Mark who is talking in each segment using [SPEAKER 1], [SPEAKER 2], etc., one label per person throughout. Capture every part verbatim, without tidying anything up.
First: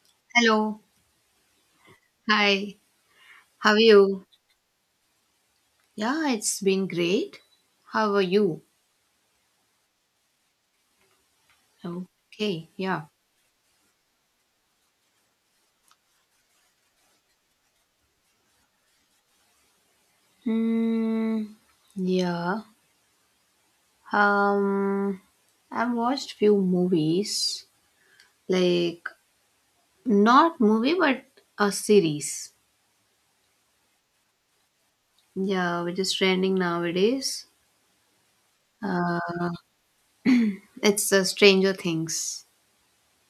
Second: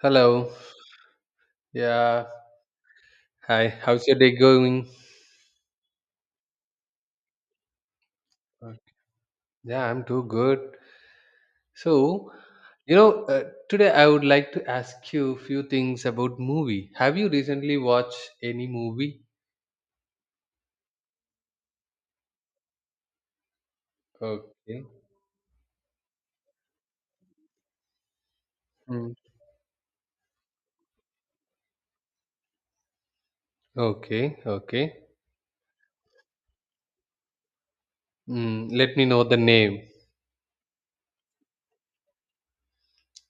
[SPEAKER 1] Hello.
[SPEAKER 2] Hello.
[SPEAKER 1] Yeah.
[SPEAKER 2] Hi.
[SPEAKER 1] Hi.
[SPEAKER 2] How are
[SPEAKER 1] How's your
[SPEAKER 2] you?
[SPEAKER 1] day going?
[SPEAKER 2] Yeah, it's been great. How are you?
[SPEAKER 1] Uh, Yeah, I'm too good. So,
[SPEAKER 2] Okay.
[SPEAKER 1] you
[SPEAKER 2] Yeah.
[SPEAKER 1] know, uh, today I would like to ask you a few things about movie. Have you recently watched any movie?
[SPEAKER 2] Hmm. Yeah.
[SPEAKER 1] Okay.
[SPEAKER 2] Um. I've watched few movies, like
[SPEAKER 1] Mm.
[SPEAKER 2] not movie but a series.
[SPEAKER 1] Okay. Okay.
[SPEAKER 2] Yeah, which is trending nowadays.
[SPEAKER 1] Mm, let me know the name.
[SPEAKER 2] It's uh, Stranger Things.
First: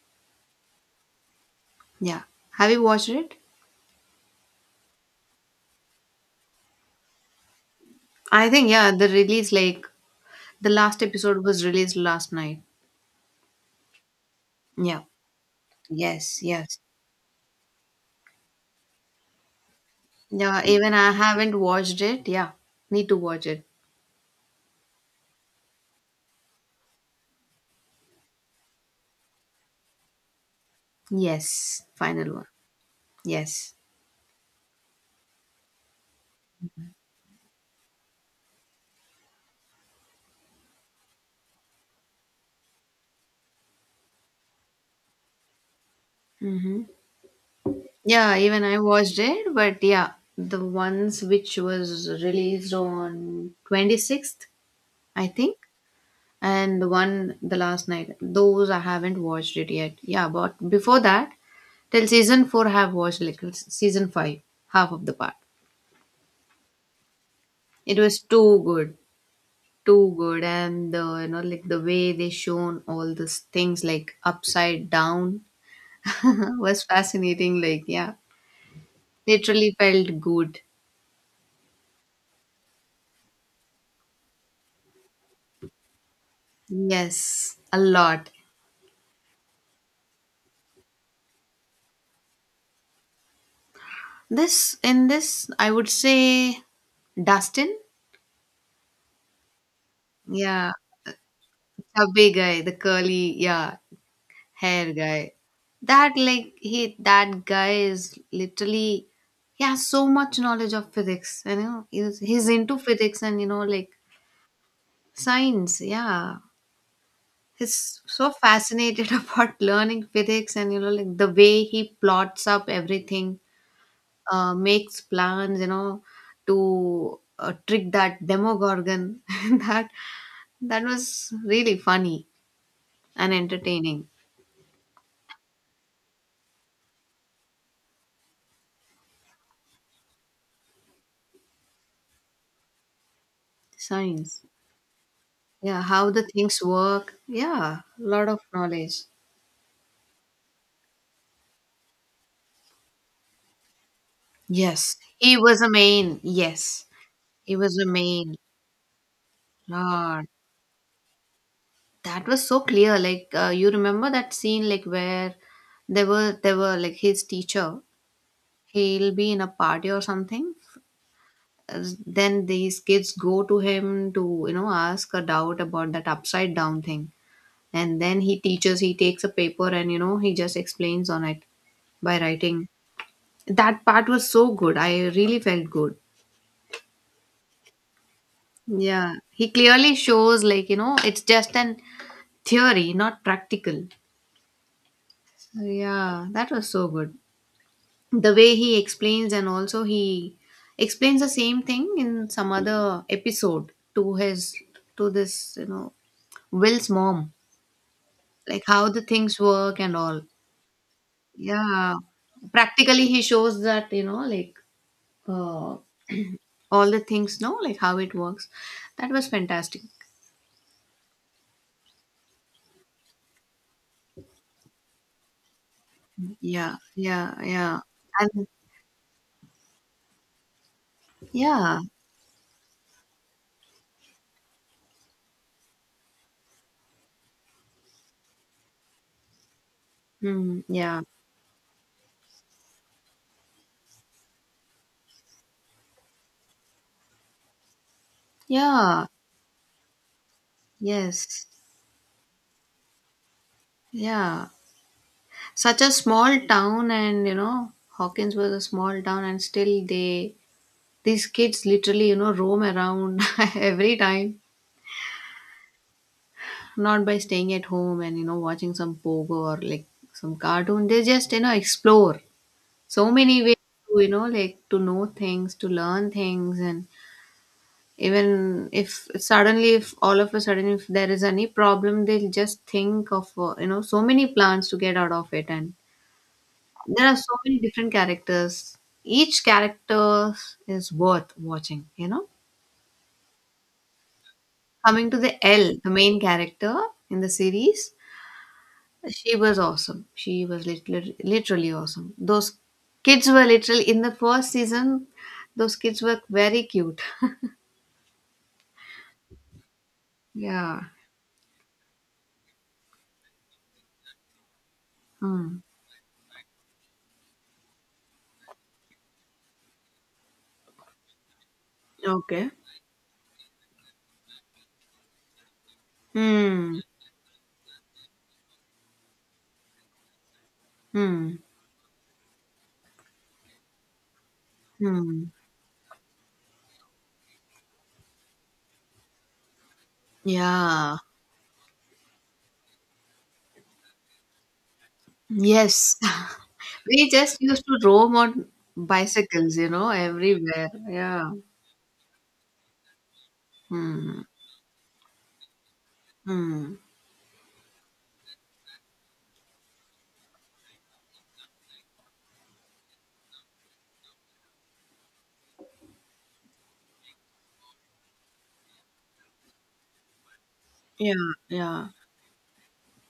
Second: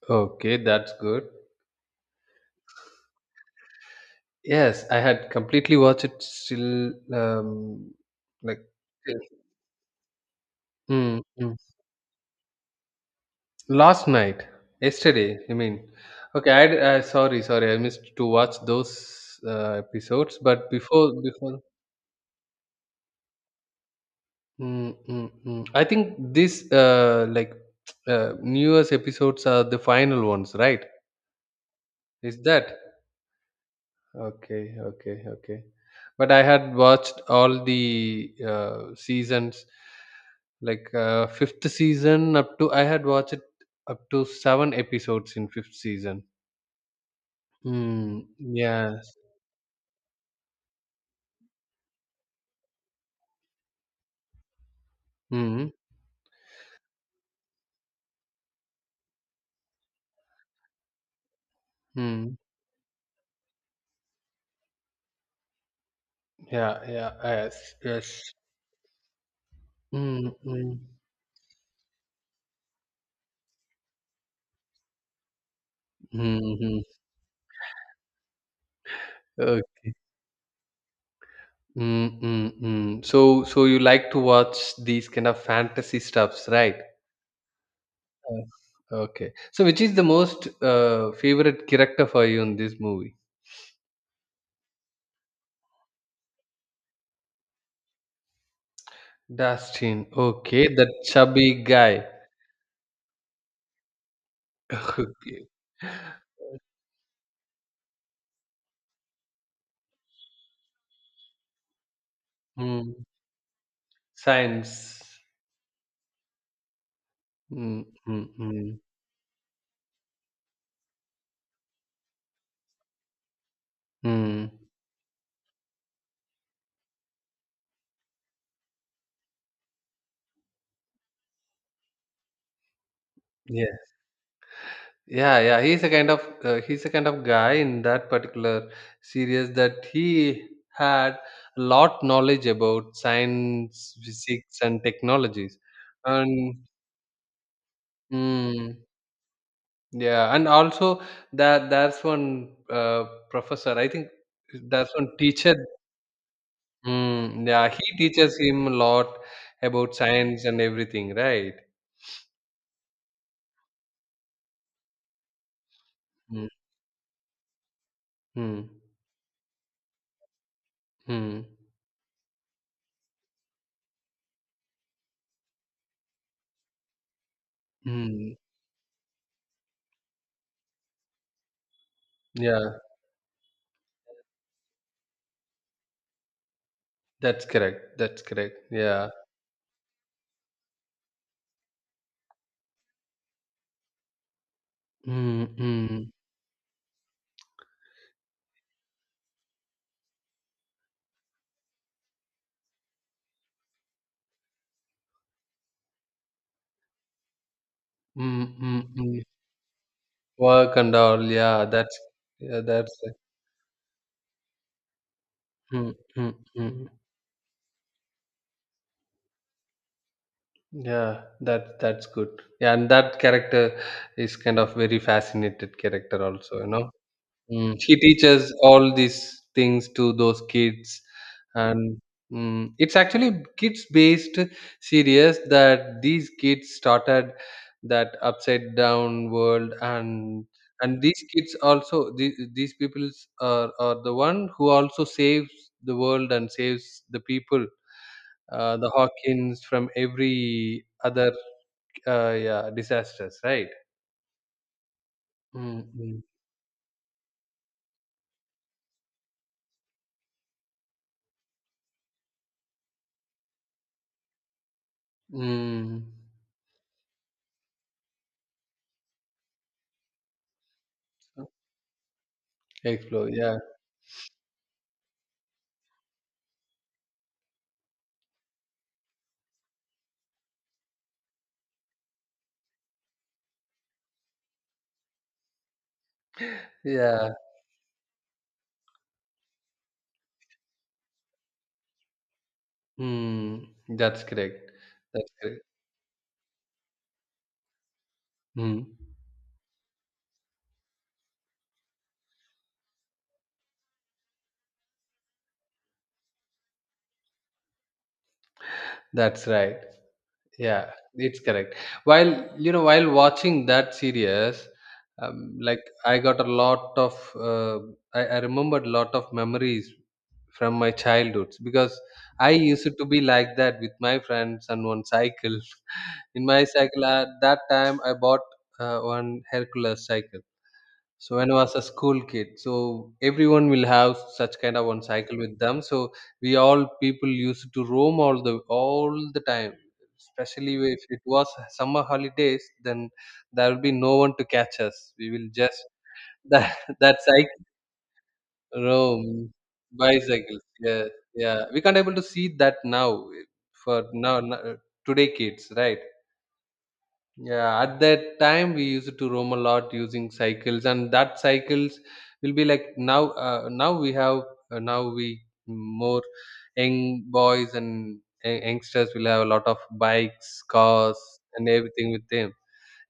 [SPEAKER 1] Okay, that's good.
[SPEAKER 2] Yeah. Have you watched it?
[SPEAKER 1] Yes, I had completely watched it. Still, um,
[SPEAKER 2] I
[SPEAKER 1] like.
[SPEAKER 2] think yeah. The release like the last
[SPEAKER 1] Mm,
[SPEAKER 2] episode
[SPEAKER 1] mm.
[SPEAKER 2] was released last night.
[SPEAKER 1] Last night,
[SPEAKER 2] Yeah.
[SPEAKER 1] yesterday, I mean,
[SPEAKER 2] Yes.
[SPEAKER 1] okay,
[SPEAKER 2] Yes.
[SPEAKER 1] I, I sorry, sorry, I missed to watch those uh, episodes,
[SPEAKER 2] Yeah,
[SPEAKER 1] but
[SPEAKER 2] even I
[SPEAKER 1] before,
[SPEAKER 2] haven't
[SPEAKER 1] before,
[SPEAKER 2] watched it. Yeah, need to watch it.
[SPEAKER 1] mm, mm, mm. I think this uh, like uh, newest episodes are the final ones, right?
[SPEAKER 2] Yes, final
[SPEAKER 1] Is
[SPEAKER 2] one.
[SPEAKER 1] that
[SPEAKER 2] Yes.
[SPEAKER 1] okay? Okay, okay. But I had watched all the uh, seasons, like uh, fifth season up to I had watched up to seven episodes in fifth season.
[SPEAKER 2] Hmm.
[SPEAKER 1] Mm,
[SPEAKER 2] Yeah, even I
[SPEAKER 1] yeah.
[SPEAKER 2] watched it, but yeah, the ones which was released on twenty-sixth, I think,
[SPEAKER 1] Mhm,
[SPEAKER 2] and the one the last night, those I haven't watched it yet. Yeah, but before that, till
[SPEAKER 1] mhm.
[SPEAKER 2] season four, I have watched like season five, half of the part.
[SPEAKER 1] Yeah, yeah, yes,
[SPEAKER 2] It was
[SPEAKER 1] yes.
[SPEAKER 2] too good. Too
[SPEAKER 1] Mm,
[SPEAKER 2] good,
[SPEAKER 1] mm,
[SPEAKER 2] and the you know like the way they shown all these things like upside down
[SPEAKER 1] mhm.
[SPEAKER 2] was fascinating, like yeah, literally
[SPEAKER 1] Okay.
[SPEAKER 2] felt good.
[SPEAKER 1] Mm, mm, mm. So, so you like to watch these kind of fantasy stuffs, right?
[SPEAKER 2] Yes, a lot.
[SPEAKER 1] Yes. Okay. So, which is the most uh, favorite character for you in this movie?
[SPEAKER 2] This in this I would say Dustin.
[SPEAKER 1] Dustin.
[SPEAKER 2] Yeah,
[SPEAKER 1] Okay, that chubby guy.
[SPEAKER 2] chubby guy, the curly yeah hair guy.
[SPEAKER 1] Okay.
[SPEAKER 2] That like he that guy is literally, he has so much knowledge of physics, you know. He's, he's into
[SPEAKER 1] Mm.
[SPEAKER 2] physics, and you know like
[SPEAKER 1] Science.
[SPEAKER 2] science, yeah.
[SPEAKER 1] Mm,
[SPEAKER 2] He's
[SPEAKER 1] mm,
[SPEAKER 2] so
[SPEAKER 1] mm,
[SPEAKER 2] fascinated about learning physics, and you know like the way he plots up everything,
[SPEAKER 1] mm.
[SPEAKER 2] uh, makes plans, you know, to uh, trick that Demogorgon. That, that was really funny and
[SPEAKER 1] Yeah.
[SPEAKER 2] entertaining.
[SPEAKER 1] Yeah, yeah, he's a kind of uh, he's a kind of guy in that particular series that he had a lot knowledge about science,
[SPEAKER 2] Science,
[SPEAKER 1] physics, and technologies,
[SPEAKER 2] yeah, how the
[SPEAKER 1] and
[SPEAKER 2] things work, yeah, a lot of
[SPEAKER 1] mm,
[SPEAKER 2] knowledge.
[SPEAKER 1] yeah, and also that there's one uh, professor. I think there's
[SPEAKER 2] Yes,
[SPEAKER 1] one
[SPEAKER 2] he
[SPEAKER 1] teacher.
[SPEAKER 2] was a main, yes,
[SPEAKER 1] Mm,
[SPEAKER 2] he
[SPEAKER 1] yeah,
[SPEAKER 2] was a
[SPEAKER 1] he
[SPEAKER 2] main
[SPEAKER 1] teaches him a lot about
[SPEAKER 2] lord.
[SPEAKER 1] science and everything, right?
[SPEAKER 2] That was so clear, like uh, you remember that scene, like where they were
[SPEAKER 1] Mm,
[SPEAKER 2] they were like his teacher,
[SPEAKER 1] mm,
[SPEAKER 2] he'll be in a party or something.
[SPEAKER 1] mm,
[SPEAKER 2] Uh, then these kids go to him to, you know, ask a doubt about that upside down thing, and then
[SPEAKER 1] mm.
[SPEAKER 2] he teaches, he takes a paper, and you know he just explains on it by writing.
[SPEAKER 1] Yeah,
[SPEAKER 2] That part was so good, I really felt good.
[SPEAKER 1] that's correct. That's correct. Yeah.
[SPEAKER 2] Yeah, he clearly shows, like, you know, it's just an theory, not practical.
[SPEAKER 1] Mm,
[SPEAKER 2] So
[SPEAKER 1] mm,
[SPEAKER 2] yeah, that was so good, the way he explains. And also he explains the same thing in some other episode to his to this you know Will's mom,
[SPEAKER 1] mm,
[SPEAKER 2] like how
[SPEAKER 1] mm,
[SPEAKER 2] the
[SPEAKER 1] mm.
[SPEAKER 2] things work and all.
[SPEAKER 1] Work and all, yeah,
[SPEAKER 2] Yeah,
[SPEAKER 1] that's yeah, that's
[SPEAKER 2] practically
[SPEAKER 1] it.
[SPEAKER 2] he shows that, you know like, uh,
[SPEAKER 1] Mm, mm,
[SPEAKER 2] all
[SPEAKER 1] mm.
[SPEAKER 2] the things, no, like how it works. That was fantastic.
[SPEAKER 1] Yeah, that that's good. Yeah, and that character is kind of very fascinated character also, you
[SPEAKER 2] Yeah,
[SPEAKER 1] know.
[SPEAKER 2] yeah,
[SPEAKER 1] Mm,
[SPEAKER 2] yeah.
[SPEAKER 1] she
[SPEAKER 2] And
[SPEAKER 1] teaches all these things to those kids,
[SPEAKER 2] yeah,
[SPEAKER 1] and mm, it's actually kids-based series that these kids started that upside down world, and
[SPEAKER 2] mm,
[SPEAKER 1] and
[SPEAKER 2] yeah,
[SPEAKER 1] these kids also these these people are are the one who also saves the world and saves the people, uh, the
[SPEAKER 2] yeah,
[SPEAKER 1] Hawkins from every other
[SPEAKER 2] yes,
[SPEAKER 1] uh, yeah, disasters, right?
[SPEAKER 2] yeah.
[SPEAKER 1] Mm,
[SPEAKER 2] Such a
[SPEAKER 1] mm,
[SPEAKER 2] small town, and you know Hawkins was a small town, and still they, these kids literally, you know, roam around every time,
[SPEAKER 1] mm.
[SPEAKER 2] not by staying at home and you know watching some Pogo or like some cartoon. They just, you know, explore so
[SPEAKER 1] Explore,
[SPEAKER 2] many
[SPEAKER 1] yeah,
[SPEAKER 2] ways to, you know, like to know things, to learn things. And even if suddenly if all of a sudden if there is any problem, they'll just think of uh, you know, so many plans to get out of it. And there are
[SPEAKER 1] yeah.
[SPEAKER 2] so many different characters. Each character is worth watching, you know?
[SPEAKER 1] Hmm, that's correct.
[SPEAKER 2] Coming to
[SPEAKER 1] That's
[SPEAKER 2] the
[SPEAKER 1] correct.
[SPEAKER 2] L, the main character in the series,
[SPEAKER 1] Hmm,
[SPEAKER 2] she was awesome. She was literally, literally awesome. Those kids were literally, in the first season, those kids were very cute.
[SPEAKER 1] that's right.
[SPEAKER 2] Yeah.
[SPEAKER 1] Yeah, it's correct. While you know, while watching that series, um,
[SPEAKER 2] Hmm.
[SPEAKER 1] like I got a lot of, uh, I, I remembered a lot of memories from my childhood because
[SPEAKER 2] Okay.
[SPEAKER 1] I used to be like that with my friends and one cycle. In my
[SPEAKER 2] Hmm.
[SPEAKER 1] cycle at that time, I bought uh, one Hercules cycle. So
[SPEAKER 2] Hmm.
[SPEAKER 1] when I was a school kid, so everyone will have such kind of one
[SPEAKER 2] Hmm.
[SPEAKER 1] cycle with them. So we all people used to roam all the all the time. Especially
[SPEAKER 2] Yeah.
[SPEAKER 1] if it was summer holidays, then there will be no one to catch us. We will just
[SPEAKER 2] Yes.
[SPEAKER 1] that
[SPEAKER 2] We
[SPEAKER 1] that
[SPEAKER 2] just
[SPEAKER 1] cycle
[SPEAKER 2] used to roam on
[SPEAKER 1] roam
[SPEAKER 2] bicycles, you know,
[SPEAKER 1] bicycles.
[SPEAKER 2] everywhere.
[SPEAKER 1] Yeah,
[SPEAKER 2] Yeah.
[SPEAKER 1] yeah. We can't able to see that now eh, for
[SPEAKER 2] Hmm.
[SPEAKER 1] now no- today kids, right?
[SPEAKER 2] Hmm.
[SPEAKER 1] Yeah, at that time we used to roam a lot using cycles, and that cycles will be like now. Uh, now we have uh, now we more young boys and y- youngsters will have a lot of bikes,
[SPEAKER 2] Yeah,
[SPEAKER 1] cars, and
[SPEAKER 2] yeah,
[SPEAKER 1] everything with them.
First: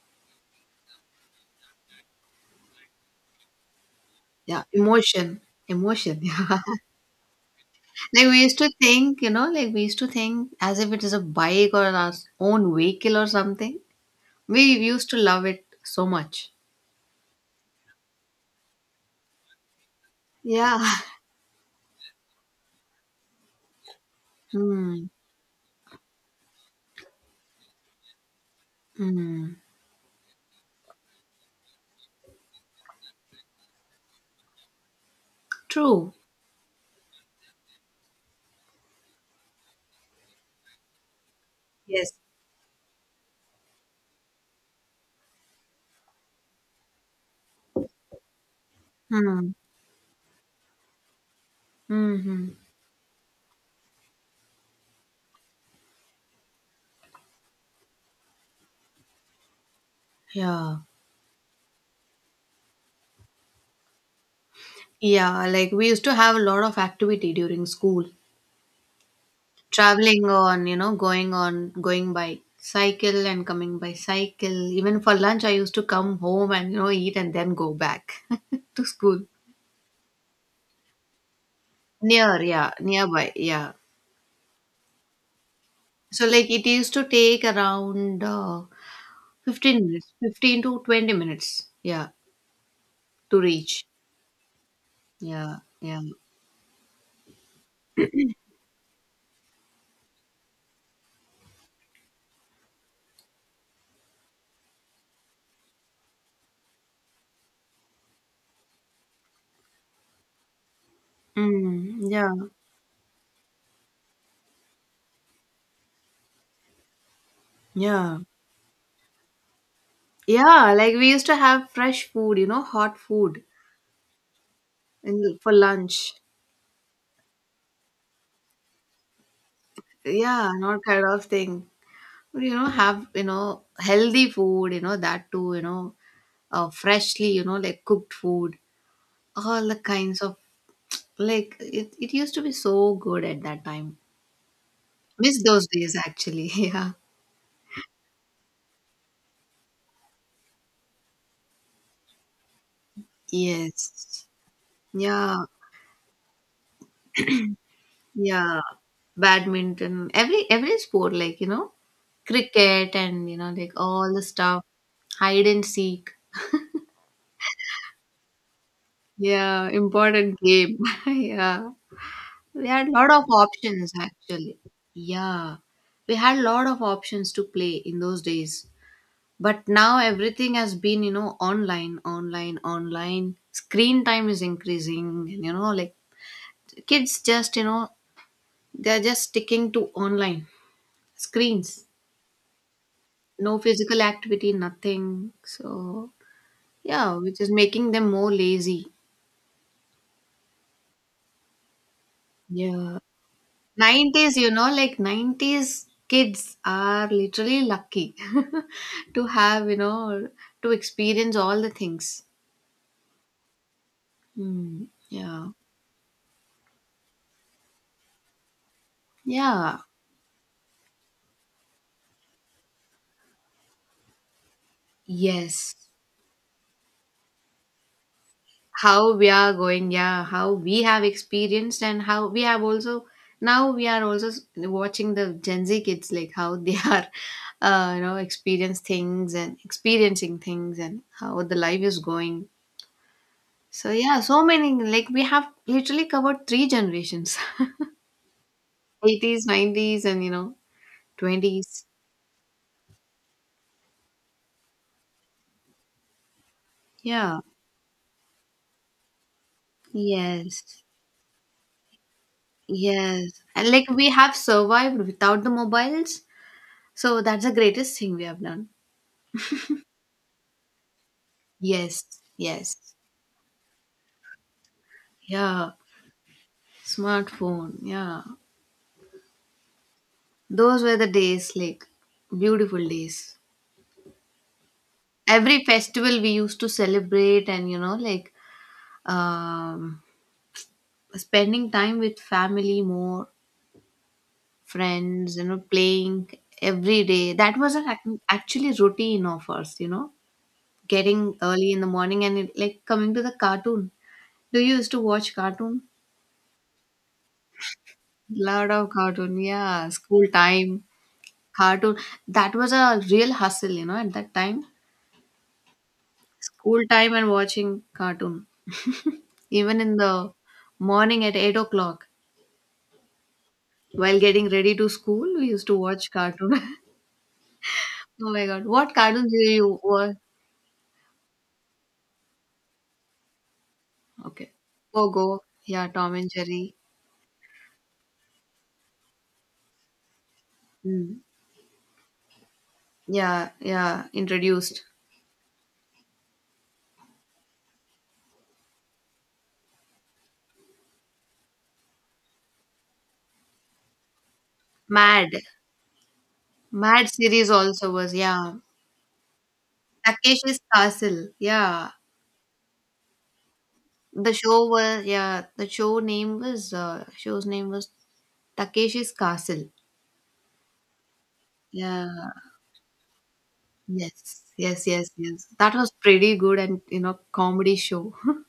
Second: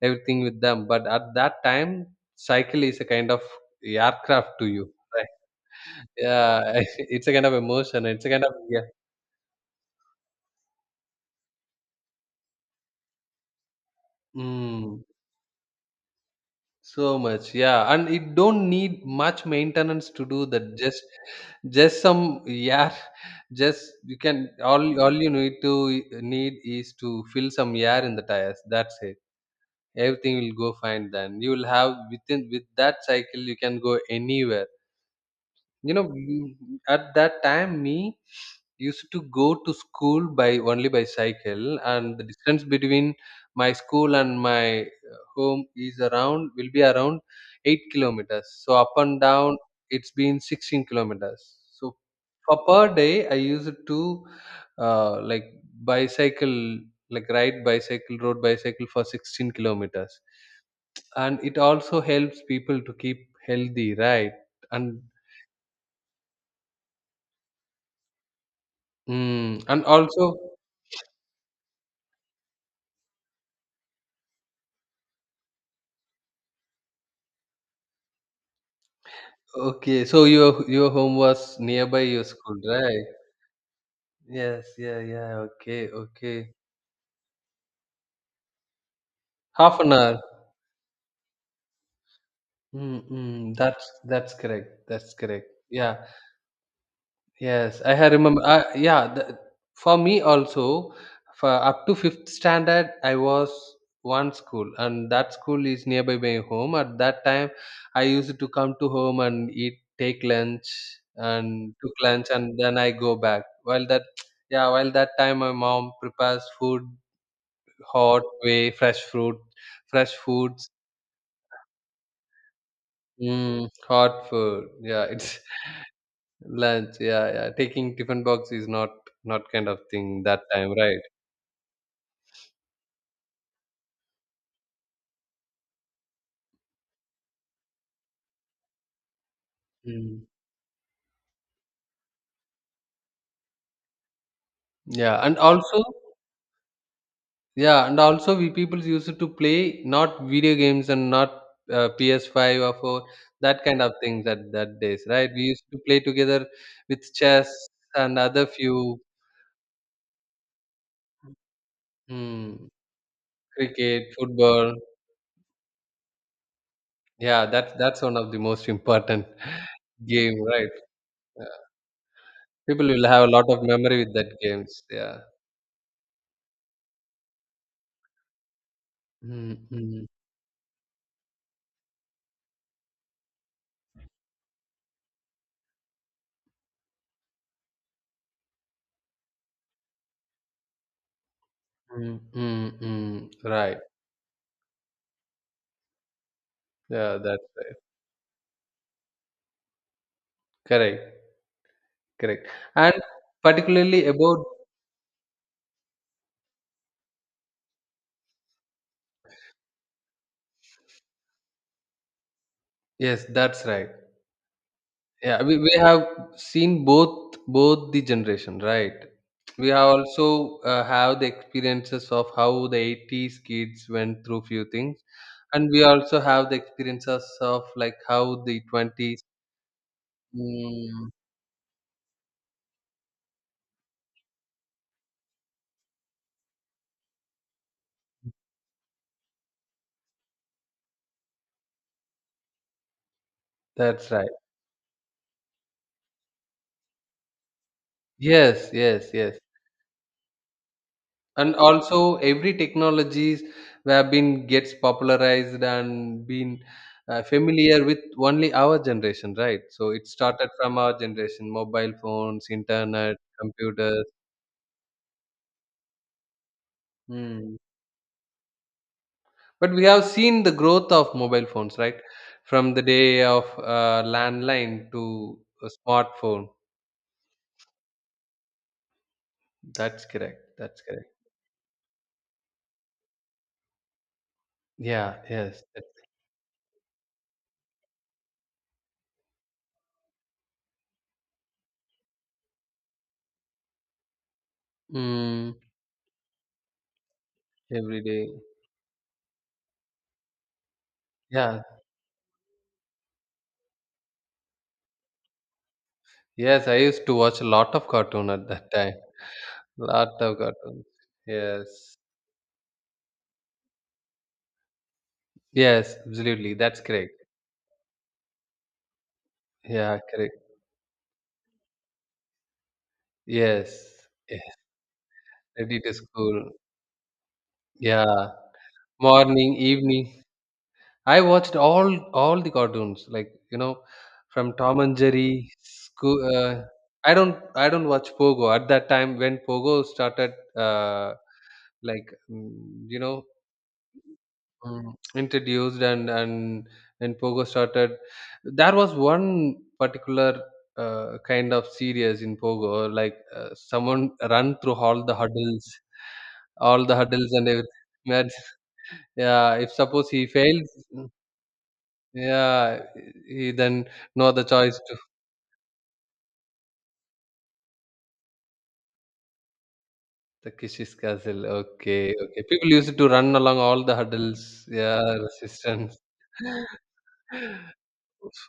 [SPEAKER 1] Everything with them, but at that time, cycle is a kind of aircraft
[SPEAKER 2] yeah.
[SPEAKER 1] to you. Right?
[SPEAKER 2] Emotion, emotion. Yeah.
[SPEAKER 1] Yeah, it's a kind of emotion. It's
[SPEAKER 2] Like
[SPEAKER 1] a kind
[SPEAKER 2] we
[SPEAKER 1] of
[SPEAKER 2] used to
[SPEAKER 1] yeah.
[SPEAKER 2] think, you know, like we used to think as if it is a bike or our own vehicle or something. We
[SPEAKER 1] Mm.
[SPEAKER 2] used to love it so much.
[SPEAKER 1] So much, yeah, and it don't need much maintenance to do that.
[SPEAKER 2] Yeah.
[SPEAKER 1] Just, just some air. Just you can all
[SPEAKER 2] Hmm.
[SPEAKER 1] all you need to e, need is to fill some air in the tires. That's it.
[SPEAKER 2] Hmm.
[SPEAKER 1] Everything will go fine. Then you will have within with that cycle you can go anywhere, you know
[SPEAKER 2] True.
[SPEAKER 1] m- at that time me used to go to school by only by cycle,
[SPEAKER 2] Yes.
[SPEAKER 1] and the distance between my school and my uh, home is around will be around eight kilometers. So up and down
[SPEAKER 2] Hmm.
[SPEAKER 1] it's been sixteen kilometers, so
[SPEAKER 2] Hmm.
[SPEAKER 1] for per day I used to, uh, like bicycle like ride bicycle road bicycle for sixteen kilometers,
[SPEAKER 2] Yeah.
[SPEAKER 1] and it also helps people to keep healthy, right, and
[SPEAKER 2] Yeah. Like we used to have a lot of activity during school,
[SPEAKER 1] Mm. And
[SPEAKER 2] traveling
[SPEAKER 1] also,
[SPEAKER 2] on, you know, going on, going by cycle and coming by cycle. Even for lunch I used to come home and, you know, eat and then go back to school.
[SPEAKER 1] okay, so your your home was nearby your
[SPEAKER 2] Near,
[SPEAKER 1] school,
[SPEAKER 2] yeah,
[SPEAKER 1] right?
[SPEAKER 2] nearby, yeah.
[SPEAKER 1] Yes, yeah, yeah. Okay,
[SPEAKER 2] So like
[SPEAKER 1] okay.
[SPEAKER 2] it used to take around uh,
[SPEAKER 1] Half
[SPEAKER 2] fifteen
[SPEAKER 1] an
[SPEAKER 2] minutes,
[SPEAKER 1] hour.
[SPEAKER 2] fifteen to twenty minutes, yeah, to
[SPEAKER 1] Mm-mm,
[SPEAKER 2] reach.
[SPEAKER 1] that's that's correct. That's correct.
[SPEAKER 2] Yeah, yeah,
[SPEAKER 1] Yeah. Yes, I have remember. Uh, yeah, the, for me also, for up to fifth standard, I was one school, and that school is nearby my home. At that time, I used to come to home and eat, take lunch, and took
[SPEAKER 2] mm,
[SPEAKER 1] lunch,
[SPEAKER 2] yeah,
[SPEAKER 1] and then I go back. While that, yeah, while that time, my mom prepares food,
[SPEAKER 2] yeah,
[SPEAKER 1] hot way, fresh fruit, fresh foods,
[SPEAKER 2] yeah, like we used to have fresh food, you know, hot food,
[SPEAKER 1] mm, hot food. Yeah,
[SPEAKER 2] in,
[SPEAKER 1] it's
[SPEAKER 2] for lunch.
[SPEAKER 1] lunch, yeah, yeah. Taking tiffin box is not not kind of thing that
[SPEAKER 2] Yeah,
[SPEAKER 1] time,
[SPEAKER 2] not
[SPEAKER 1] right?
[SPEAKER 2] kind of thing. You know, have, you know, healthy food, you know, that too, you know, uh, freshly, you know, like cooked food, all the kinds
[SPEAKER 1] Mm.
[SPEAKER 2] of, like it, it used to be so good at that time.
[SPEAKER 1] Yeah, and
[SPEAKER 2] Miss those
[SPEAKER 1] also,
[SPEAKER 2] days, actually. Yeah,
[SPEAKER 1] yeah, and also we people used to play not video games and not uh, P S five or four, that kind of things
[SPEAKER 2] yes,
[SPEAKER 1] at that days, right?
[SPEAKER 2] yeah,
[SPEAKER 1] We used to play together with chess and other
[SPEAKER 2] yeah,
[SPEAKER 1] few,
[SPEAKER 2] badminton, every every sport, like you know,
[SPEAKER 1] hmm,
[SPEAKER 2] cricket, and you know like all
[SPEAKER 1] cricket,
[SPEAKER 2] the stuff.
[SPEAKER 1] football.
[SPEAKER 2] Hide and seek,
[SPEAKER 1] Yeah, that's that's one of the most important
[SPEAKER 2] yeah, important
[SPEAKER 1] game, right?
[SPEAKER 2] game.
[SPEAKER 1] Uh,
[SPEAKER 2] Yeah, we
[SPEAKER 1] People
[SPEAKER 2] had a
[SPEAKER 1] will
[SPEAKER 2] lot
[SPEAKER 1] have
[SPEAKER 2] of
[SPEAKER 1] a lot of
[SPEAKER 2] options
[SPEAKER 1] memory with that
[SPEAKER 2] actually.
[SPEAKER 1] games. Yeah.
[SPEAKER 2] Yeah. We had a lot of options to play in those days. But now
[SPEAKER 1] Mm-hmm.
[SPEAKER 2] everything has been, you know, online, online, online. Screen time is increasing, and you know, like kids just, you know, they're just sticking to online screens.
[SPEAKER 1] Mm, mm, mm.
[SPEAKER 2] No
[SPEAKER 1] Right.
[SPEAKER 2] physical activity, nothing. So yeah,
[SPEAKER 1] Yeah,
[SPEAKER 2] which
[SPEAKER 1] that's
[SPEAKER 2] is
[SPEAKER 1] right.
[SPEAKER 2] making them more lazy.
[SPEAKER 1] Correct. Correct. And
[SPEAKER 2] Yeah,
[SPEAKER 1] particularly
[SPEAKER 2] nineties,
[SPEAKER 1] about.
[SPEAKER 2] you know, like nineties kids are literally lucky to have, you know, to experience all the things.
[SPEAKER 1] Yes, that's right.
[SPEAKER 2] Hmm.
[SPEAKER 1] Yeah,
[SPEAKER 2] Yeah.
[SPEAKER 1] we, we have seen both both the generation, right? We
[SPEAKER 2] Yeah.
[SPEAKER 1] have also uh, have the experiences of how the eighties kids went through few things, and
[SPEAKER 2] Yes.
[SPEAKER 1] we also have the experiences of like how the
[SPEAKER 2] How
[SPEAKER 1] twenties.
[SPEAKER 2] we are going, yeah, how we have
[SPEAKER 1] Mm,
[SPEAKER 2] experienced, and how we have also now we are also s- watching the Gen Z kids, like how they are, uh, you know, experience things and experiencing things, and how the life is going. So
[SPEAKER 1] that's
[SPEAKER 2] yeah,
[SPEAKER 1] right.
[SPEAKER 2] so many, like we have literally covered three generations.
[SPEAKER 1] Yes, yes, yes.
[SPEAKER 2] eighties, nineties, and you know,
[SPEAKER 1] And
[SPEAKER 2] twenties.
[SPEAKER 1] also, every technologies have been gets popularized and been uh,
[SPEAKER 2] Yeah.
[SPEAKER 1] familiar with only our generation, right? So it started from
[SPEAKER 2] Yes.
[SPEAKER 1] our generation, mobile phones, internet,
[SPEAKER 2] Yes. And like
[SPEAKER 1] computers.
[SPEAKER 2] we have survived without the mobiles. So that's the
[SPEAKER 1] Hmm.
[SPEAKER 2] greatest thing we have done.
[SPEAKER 1] But we have seen the growth of mobile phones, right?
[SPEAKER 2] Yes.
[SPEAKER 1] From the
[SPEAKER 2] Yes.
[SPEAKER 1] day of uh, landline to a
[SPEAKER 2] Yeah.
[SPEAKER 1] smartphone.
[SPEAKER 2] Smartphone. Yeah.
[SPEAKER 1] That's correct. That's
[SPEAKER 2] Those were the
[SPEAKER 1] correct.
[SPEAKER 2] days, like beautiful days.
[SPEAKER 1] Yeah, yes.
[SPEAKER 2] Every
[SPEAKER 1] That's-
[SPEAKER 2] festival we used to celebrate, and you know like um spending time with family more, friends, you
[SPEAKER 1] Mm,
[SPEAKER 2] know, playing every day. That was an
[SPEAKER 1] every
[SPEAKER 2] ac-
[SPEAKER 1] day.
[SPEAKER 2] actually routine of ours, you know, getting
[SPEAKER 1] Yeah.
[SPEAKER 2] early in the morning and it, like coming to the cartoon. Do you used to watch cartoon?
[SPEAKER 1] Yes, I used to watch a lot of cartoon at
[SPEAKER 2] Lot
[SPEAKER 1] that
[SPEAKER 2] of
[SPEAKER 1] time.
[SPEAKER 2] cartoon, yeah.
[SPEAKER 1] Lot
[SPEAKER 2] School
[SPEAKER 1] of
[SPEAKER 2] time,
[SPEAKER 1] cartoons.
[SPEAKER 2] cartoon.
[SPEAKER 1] Yes.
[SPEAKER 2] That was a real hustle, you know, at that time.
[SPEAKER 1] Yes, absolutely. That's
[SPEAKER 2] School time
[SPEAKER 1] correct.
[SPEAKER 2] and watching cartoon. Even in
[SPEAKER 1] Yeah,
[SPEAKER 2] the
[SPEAKER 1] correct.
[SPEAKER 2] morning at eight o'clock,
[SPEAKER 1] Yes.
[SPEAKER 2] while getting
[SPEAKER 1] Yes.
[SPEAKER 2] ready to school, we used to
[SPEAKER 1] Ready to
[SPEAKER 2] watch
[SPEAKER 1] school.
[SPEAKER 2] cartoon.
[SPEAKER 1] Yeah.
[SPEAKER 2] Oh my god, what cartoons do
[SPEAKER 1] Morning,
[SPEAKER 2] you
[SPEAKER 1] evening.
[SPEAKER 2] watch?
[SPEAKER 1] I watched all all the cartoons, like, you know,
[SPEAKER 2] Okay.
[SPEAKER 1] from Tom and
[SPEAKER 2] Pogo.
[SPEAKER 1] Jerry.
[SPEAKER 2] Yeah, Tom
[SPEAKER 1] School,
[SPEAKER 2] and
[SPEAKER 1] uh,
[SPEAKER 2] Jerry.
[SPEAKER 1] I don't I don't watch Pogo at that time when Pogo started. Uh,
[SPEAKER 2] Mm.
[SPEAKER 1] like mm, you know
[SPEAKER 2] Yeah, yeah, introduced.
[SPEAKER 1] Mm, introduced and and and Pogo started, there was one particular uh, kind of series in Pogo like uh, someone run through all the
[SPEAKER 2] Mad.
[SPEAKER 1] hurdles all the
[SPEAKER 2] Mad
[SPEAKER 1] hurdles
[SPEAKER 2] series
[SPEAKER 1] and everything.
[SPEAKER 2] also was,
[SPEAKER 1] Mad-
[SPEAKER 2] yeah.
[SPEAKER 1] yeah, if suppose he
[SPEAKER 2] Takeshi's
[SPEAKER 1] fails, mm,
[SPEAKER 2] Castle. Yeah.
[SPEAKER 1] yeah, he then no
[SPEAKER 2] The
[SPEAKER 1] other
[SPEAKER 2] show
[SPEAKER 1] choice to
[SPEAKER 2] was, yeah, the show name was, uh, show's name was Takeshi's Castle.
[SPEAKER 1] the Kishi's Castle. Okay,
[SPEAKER 2] Yeah.
[SPEAKER 1] okay, people used to run along all the
[SPEAKER 2] Yes.
[SPEAKER 1] hurdles,
[SPEAKER 2] Yes,
[SPEAKER 1] yeah,
[SPEAKER 2] yes, yes. That was
[SPEAKER 1] resistance.
[SPEAKER 2] pretty good, and you know, comedy show.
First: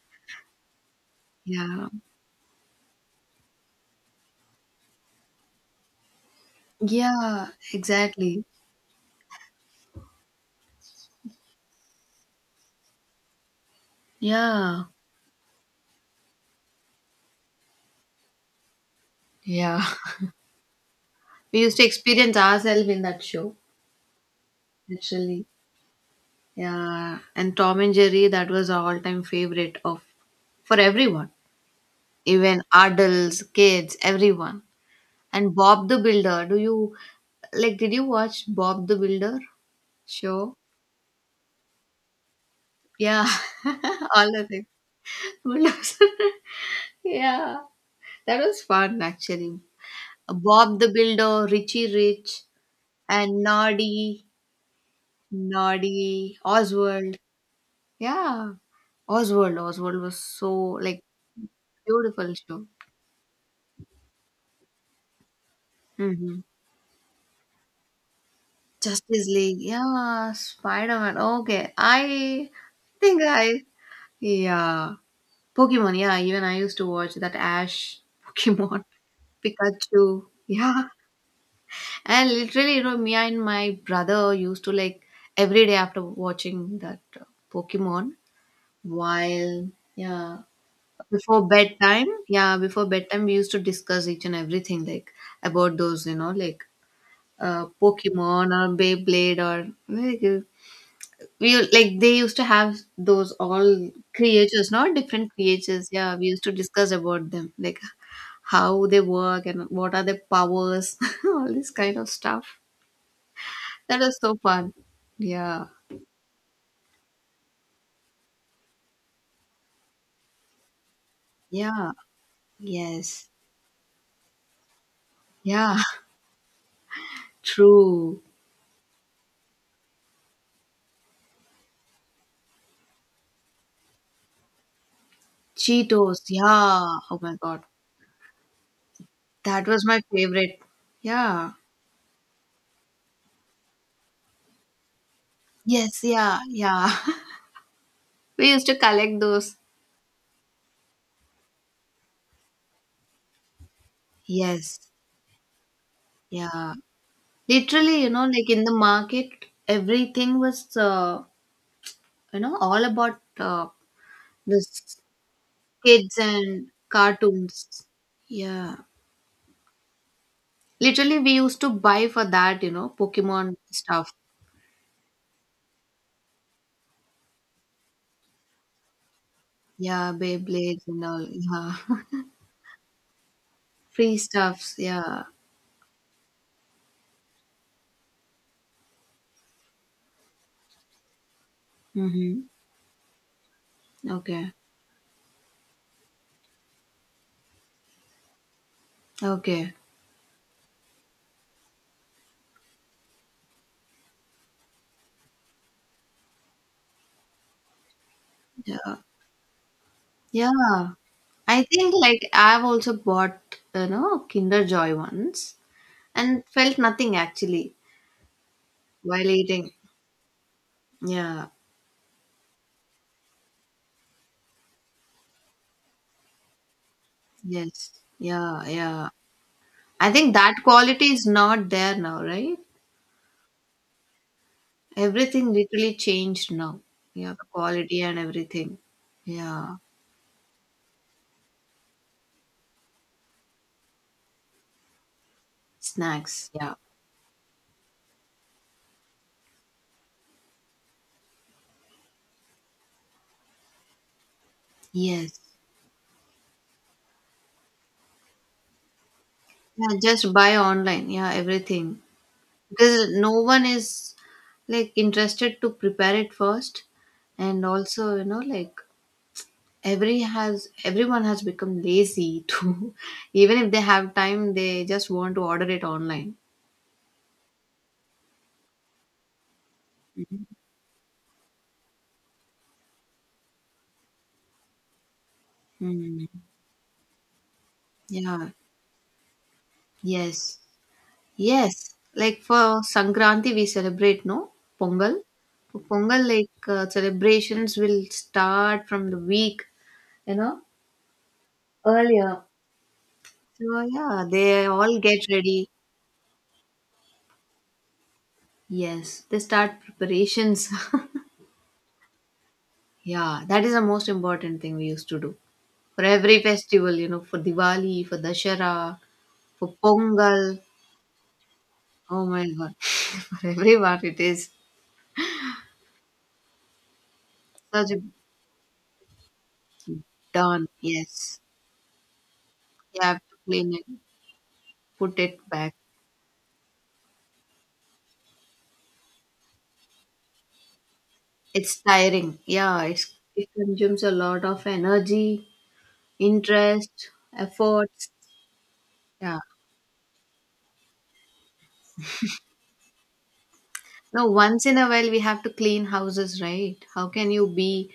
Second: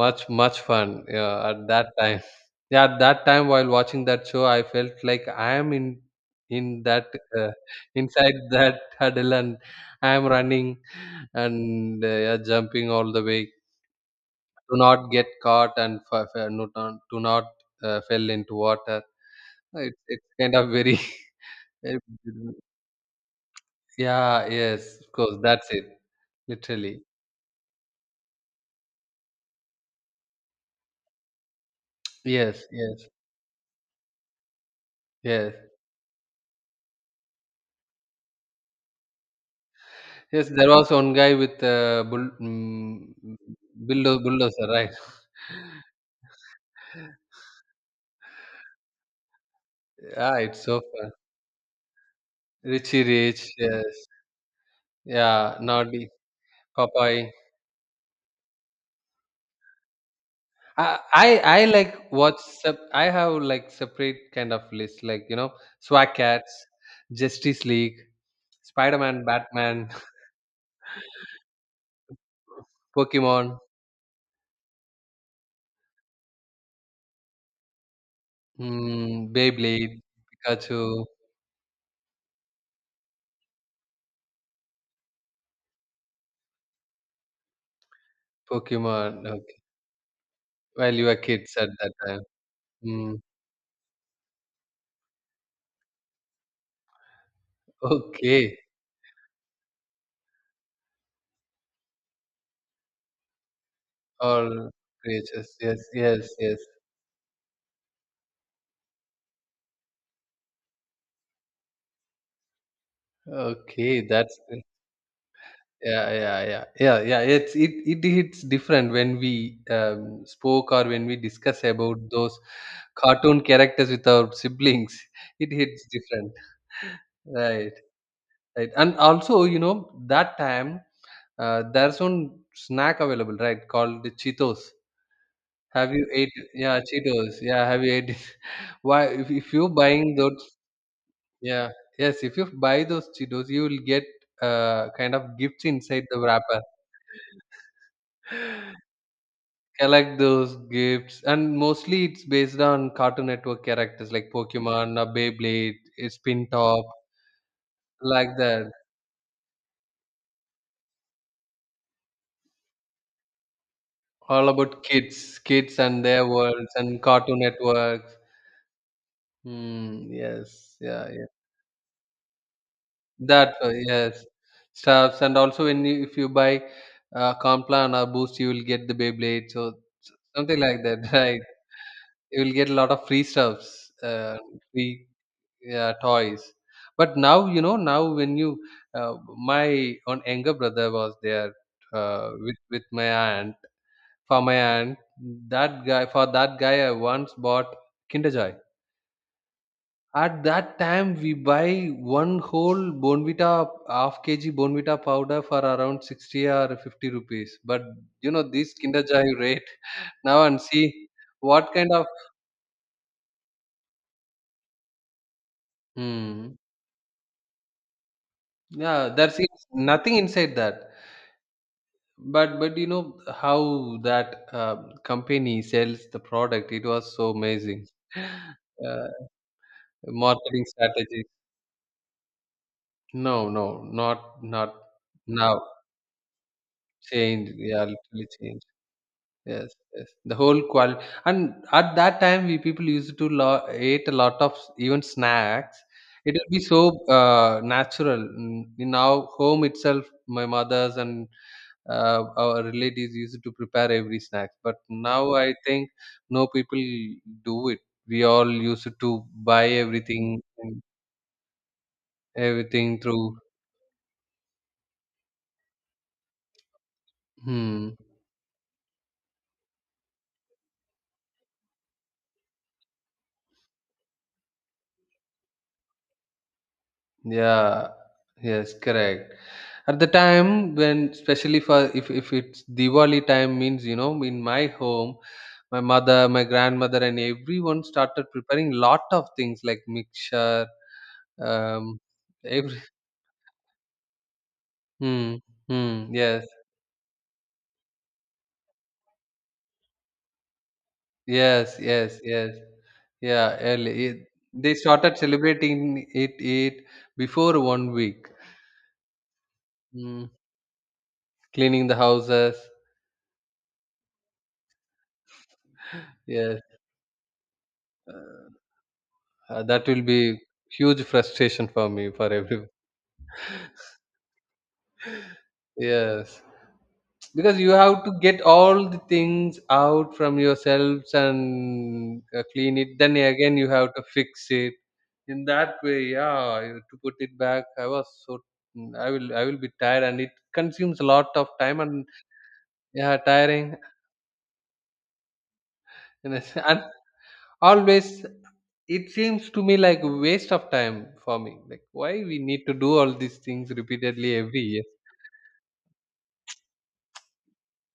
[SPEAKER 1] Much much fun. Yeah, at
[SPEAKER 2] Yeah.
[SPEAKER 1] that time. Yeah, at that time while watching that show, I felt like I am in in that,
[SPEAKER 2] Yeah,
[SPEAKER 1] uh, inside
[SPEAKER 2] exactly.
[SPEAKER 1] that huddle and I am running and uh, yeah, jumping all the way. Do
[SPEAKER 2] Yeah.
[SPEAKER 1] not get caught and f- f- not, do not uh, fell into water.
[SPEAKER 2] Yeah.
[SPEAKER 1] It it's kind of very
[SPEAKER 2] We used to
[SPEAKER 1] very-
[SPEAKER 2] experience ourselves in that show,
[SPEAKER 1] yeah, yes, of course,
[SPEAKER 2] literally.
[SPEAKER 1] that's it literally,
[SPEAKER 2] Yeah, and Tom and Jerry, that was our all-time favorite of for everyone, even
[SPEAKER 1] yes, yes,
[SPEAKER 2] adults, kids, everyone. And
[SPEAKER 1] yes.
[SPEAKER 2] Bob the Builder, do you like? Did you watch Bob the Builder
[SPEAKER 1] Yes,
[SPEAKER 2] show?
[SPEAKER 1] there was one guy with a bull, mm,
[SPEAKER 2] Yeah,
[SPEAKER 1] bulldo-
[SPEAKER 2] all the things.
[SPEAKER 1] bulldozer, right?
[SPEAKER 2] Bulldozer. Yeah, that was fun actually.
[SPEAKER 1] Yeah, it's
[SPEAKER 2] Bob
[SPEAKER 1] so
[SPEAKER 2] the
[SPEAKER 1] fun.
[SPEAKER 2] Builder, Richie Rich,
[SPEAKER 1] Richie
[SPEAKER 2] and
[SPEAKER 1] Rich, yes.
[SPEAKER 2] Noddy,
[SPEAKER 1] Yeah, Naughty,
[SPEAKER 2] Noddy, Oswald.
[SPEAKER 1] Popeye.
[SPEAKER 2] Yeah, Oswald, Oswald was so
[SPEAKER 1] I,
[SPEAKER 2] like
[SPEAKER 1] I I like
[SPEAKER 2] beautiful
[SPEAKER 1] watch.
[SPEAKER 2] show.
[SPEAKER 1] sep- I have like separate kind of list, like, you know, Swag
[SPEAKER 2] Mm-hmm.
[SPEAKER 1] Cats, Justice League, Spider Man,
[SPEAKER 2] Justice League,
[SPEAKER 1] Batman,
[SPEAKER 2] yeah, Spider Man. Okay, I think
[SPEAKER 1] Pokemon,
[SPEAKER 2] I yeah, Pokemon. Yeah, even I used to watch that Ash Pokemon,
[SPEAKER 1] mm, Beyblade,
[SPEAKER 2] Pikachu.
[SPEAKER 1] Pikachu,
[SPEAKER 2] Yeah, and literally, you know, me and my brother used to like every day after watching that uh, Pokemon,
[SPEAKER 1] Pokemon. Okay,
[SPEAKER 2] while yeah,
[SPEAKER 1] while you were
[SPEAKER 2] before
[SPEAKER 1] kids at that
[SPEAKER 2] bedtime.
[SPEAKER 1] time.
[SPEAKER 2] Yeah, before
[SPEAKER 1] Mm,
[SPEAKER 2] bedtime, we used to discuss each and everything, like about those, you know, like uh, Pokemon
[SPEAKER 1] okay.
[SPEAKER 2] or Beyblade, or like we u- like they used to have those all creatures,
[SPEAKER 1] All
[SPEAKER 2] not different
[SPEAKER 1] creatures. Yes,
[SPEAKER 2] creatures, yeah, we
[SPEAKER 1] yes,
[SPEAKER 2] used to
[SPEAKER 1] yes.
[SPEAKER 2] discuss about them, like how they work and what are their powers, all this kind of stuff. That
[SPEAKER 1] Okay,
[SPEAKER 2] was so
[SPEAKER 1] that's great.
[SPEAKER 2] fun. Yeah,
[SPEAKER 1] Yeah, yeah, yeah, yeah, yeah. It's it it hits different when we um, spoke or when we discuss
[SPEAKER 2] yeah,
[SPEAKER 1] about those
[SPEAKER 2] yes,
[SPEAKER 1] cartoon characters with our siblings. It
[SPEAKER 2] yeah.
[SPEAKER 1] hits different, right?
[SPEAKER 2] True.
[SPEAKER 1] Right, and also you know that time, uh, there's one snack available, right? Called the Cheetos. Have you
[SPEAKER 2] Cheetos,
[SPEAKER 1] ate? Yeah,
[SPEAKER 2] yeah. Oh my
[SPEAKER 1] Cheetos.
[SPEAKER 2] god,
[SPEAKER 1] Yeah, have you ate? Why, if, if
[SPEAKER 2] that
[SPEAKER 1] you
[SPEAKER 2] was my
[SPEAKER 1] buying those
[SPEAKER 2] favorite. Yeah,
[SPEAKER 1] Yeah. Yes, if you buy those Cheetos, you will get uh, kind of gifts
[SPEAKER 2] yes,
[SPEAKER 1] inside the
[SPEAKER 2] yeah,
[SPEAKER 1] wrapper.
[SPEAKER 2] yeah. We used to collect those.
[SPEAKER 1] Collect those gifts, and mostly it's based on Cartoon Network characters like
[SPEAKER 2] Yes,
[SPEAKER 1] Pokemon, or Beyblade, uh, Spin
[SPEAKER 2] yeah.
[SPEAKER 1] Top,
[SPEAKER 2] Literally, you know,
[SPEAKER 1] like
[SPEAKER 2] like in the
[SPEAKER 1] that.
[SPEAKER 2] market, everything was, uh, you know, all about uh,
[SPEAKER 1] All about
[SPEAKER 2] this
[SPEAKER 1] kids, kids and
[SPEAKER 2] kids
[SPEAKER 1] their
[SPEAKER 2] and
[SPEAKER 1] worlds, and Cartoon
[SPEAKER 2] cartoons.
[SPEAKER 1] Networks.
[SPEAKER 2] Yeah.
[SPEAKER 1] Mm, yes, yeah,
[SPEAKER 2] Literally,
[SPEAKER 1] yeah.
[SPEAKER 2] we used to buy for that, you know,
[SPEAKER 1] That
[SPEAKER 2] Pokemon
[SPEAKER 1] uh,
[SPEAKER 2] stuff.
[SPEAKER 1] yes, stuffs, and also when you, if you buy uh, Complan or Boost, you will get the Beyblade. So
[SPEAKER 2] Yeah,
[SPEAKER 1] something like
[SPEAKER 2] Beyblades and
[SPEAKER 1] that,
[SPEAKER 2] all.
[SPEAKER 1] right?
[SPEAKER 2] Yeah.
[SPEAKER 1] You will get a lot of free stuffs,
[SPEAKER 2] Free
[SPEAKER 1] uh,
[SPEAKER 2] stuffs.
[SPEAKER 1] free,
[SPEAKER 2] Yeah.
[SPEAKER 1] uh, toys, but now, you know now when you uh, my own younger brother was there, uh,
[SPEAKER 2] Mm-hmm.
[SPEAKER 1] with with my aunt, for
[SPEAKER 2] Okay.
[SPEAKER 1] my aunt, that guy for that guy I once bought Kinder Joy.
[SPEAKER 2] Okay.
[SPEAKER 1] At that time we buy one whole Bonvita, half kg Bonvita powder for around sixty or fifty rupees, but you know this
[SPEAKER 2] Yeah.
[SPEAKER 1] Kinder Joy rate now, and see
[SPEAKER 2] Yeah. I
[SPEAKER 1] what kind
[SPEAKER 2] think
[SPEAKER 1] of
[SPEAKER 2] like I've also bought, you know, Kinder Joy once, and
[SPEAKER 1] Hmm.
[SPEAKER 2] felt nothing actually
[SPEAKER 1] Yeah,
[SPEAKER 2] while
[SPEAKER 1] there's
[SPEAKER 2] eating.
[SPEAKER 1] nothing inside that.
[SPEAKER 2] Yeah.
[SPEAKER 1] But but you know how that uh, company sells the product. It was so amazing.
[SPEAKER 2] Yes. Yeah, yeah.
[SPEAKER 1] Uh,
[SPEAKER 2] I think that
[SPEAKER 1] Marketing
[SPEAKER 2] quality
[SPEAKER 1] strategy.
[SPEAKER 2] is not there now, right?
[SPEAKER 1] No, no, not not
[SPEAKER 2] Everything
[SPEAKER 1] now.
[SPEAKER 2] literally changed now. Yeah, the
[SPEAKER 1] Change. Yeah,
[SPEAKER 2] quality and
[SPEAKER 1] literally change.
[SPEAKER 2] everything.
[SPEAKER 1] Yes,
[SPEAKER 2] Yeah.
[SPEAKER 1] yes. The whole quality. And at that time, we people used to lo- ate a lot of s- even snacks. It will
[SPEAKER 2] Snacks.
[SPEAKER 1] be
[SPEAKER 2] Yeah.
[SPEAKER 1] so uh, natural. Mm, In our home itself, my mother's and uh, our relatives used to prepare every snack, but now
[SPEAKER 2] Yes.
[SPEAKER 1] I think no people do it. We all used to buy
[SPEAKER 2] Yeah,
[SPEAKER 1] everything,
[SPEAKER 2] just buy
[SPEAKER 1] and
[SPEAKER 2] online. Yeah, everything.
[SPEAKER 1] everything
[SPEAKER 2] Because no
[SPEAKER 1] through...
[SPEAKER 2] one is like interested to prepare it first. And
[SPEAKER 1] Hmm.
[SPEAKER 2] also, you know, like every has everyone has become lazy to, even if they have time, they just want to order it online.
[SPEAKER 1] Yeah, yes, correct. At the time, when especially for, if, if it's Diwali time, means, you know, in my home, my
[SPEAKER 2] Mm.
[SPEAKER 1] mother, my grandmother and everyone started
[SPEAKER 2] Yeah.
[SPEAKER 1] preparing lot of things like
[SPEAKER 2] Yes,
[SPEAKER 1] mixture.
[SPEAKER 2] yes.
[SPEAKER 1] um
[SPEAKER 2] Like for
[SPEAKER 1] every...
[SPEAKER 2] Sankranti, we celebrate, no? Pongal.
[SPEAKER 1] Hmm.
[SPEAKER 2] For
[SPEAKER 1] Hmm,
[SPEAKER 2] Pongal,
[SPEAKER 1] yes.
[SPEAKER 2] like uh, celebrations will start from the week, you know,
[SPEAKER 1] Yes, yes,
[SPEAKER 2] earlier.
[SPEAKER 1] yes. Yeah,
[SPEAKER 2] So
[SPEAKER 1] early.
[SPEAKER 2] yeah,
[SPEAKER 1] It,
[SPEAKER 2] they
[SPEAKER 1] they
[SPEAKER 2] all
[SPEAKER 1] started
[SPEAKER 2] get ready.
[SPEAKER 1] celebrating it it before one week.
[SPEAKER 2] Yes, they start
[SPEAKER 1] Mm,
[SPEAKER 2] preparations.
[SPEAKER 1] Cleaning the houses.
[SPEAKER 2] Yeah, that is the most important thing we used to do for every
[SPEAKER 1] Yes,
[SPEAKER 2] festival, you know, for Diwali, for Dashera,
[SPEAKER 1] uh,
[SPEAKER 2] for
[SPEAKER 1] that will be
[SPEAKER 2] Pongal.
[SPEAKER 1] huge frustration for me,
[SPEAKER 2] Oh
[SPEAKER 1] for
[SPEAKER 2] my
[SPEAKER 1] everyone.
[SPEAKER 2] god, for everyone, it is
[SPEAKER 1] Yes, because you
[SPEAKER 2] such a
[SPEAKER 1] have to get all the things out from
[SPEAKER 2] done.
[SPEAKER 1] yourselves
[SPEAKER 2] Yes,
[SPEAKER 1] and uh, clean it.
[SPEAKER 2] you
[SPEAKER 1] Then
[SPEAKER 2] have to
[SPEAKER 1] again, you
[SPEAKER 2] clean it,
[SPEAKER 1] have to fix it.
[SPEAKER 2] put it
[SPEAKER 1] In
[SPEAKER 2] back.
[SPEAKER 1] that way, yeah, you- to put it back. I was so I will I will be tired, and it consumes a lot of time,
[SPEAKER 2] It's
[SPEAKER 1] and
[SPEAKER 2] tiring. Yeah, it's,
[SPEAKER 1] yeah,
[SPEAKER 2] it
[SPEAKER 1] tiring.
[SPEAKER 2] consumes a lot of energy,
[SPEAKER 1] Yes, and
[SPEAKER 2] interest, efforts.
[SPEAKER 1] always it
[SPEAKER 2] Yeah.
[SPEAKER 1] seems to me like waste of time for me. Like, why we need to do all these things
[SPEAKER 2] No,
[SPEAKER 1] repeatedly every
[SPEAKER 2] once in
[SPEAKER 1] year?
[SPEAKER 2] a while we have to clean houses, right? How can you be,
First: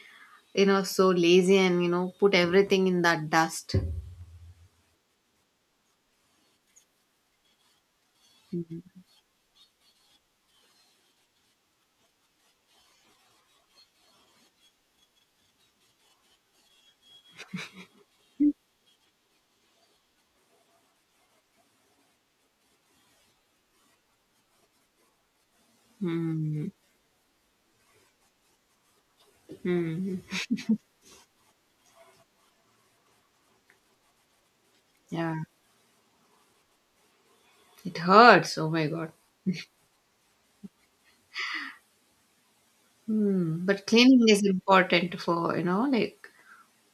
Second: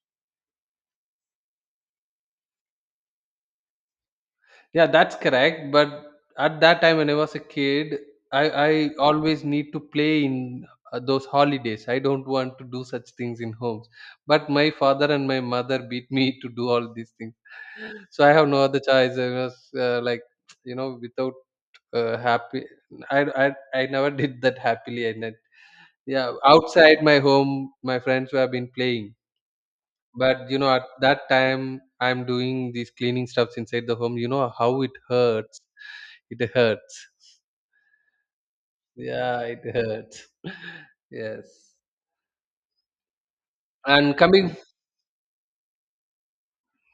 [SPEAKER 2] you know, so lazy and, you know, put everything in that dust?
[SPEAKER 1] Yeah, that's correct. But at that time when I was a kid, I I always need to play in uh, those holidays. I don't want to do such things in homes. But my father and my mother beat me to do all these things. So I have no other choice. I was uh, like, you know, without uh, happy. I, I I never did that happily. I ne- Yeah,
[SPEAKER 2] Hmm.
[SPEAKER 1] outside my home, my friends who have been playing.
[SPEAKER 2] Hmm.
[SPEAKER 1] But you know, at that time, I'm doing these cleaning stuffs inside the home. You know how it
[SPEAKER 2] Yeah.
[SPEAKER 1] hurts. It hurts.
[SPEAKER 2] It hurts. Oh my God.
[SPEAKER 1] Yeah, it hurts. Yes.
[SPEAKER 2] Hmm. But
[SPEAKER 1] And
[SPEAKER 2] cleaning is
[SPEAKER 1] coming,
[SPEAKER 2] important for, you know, like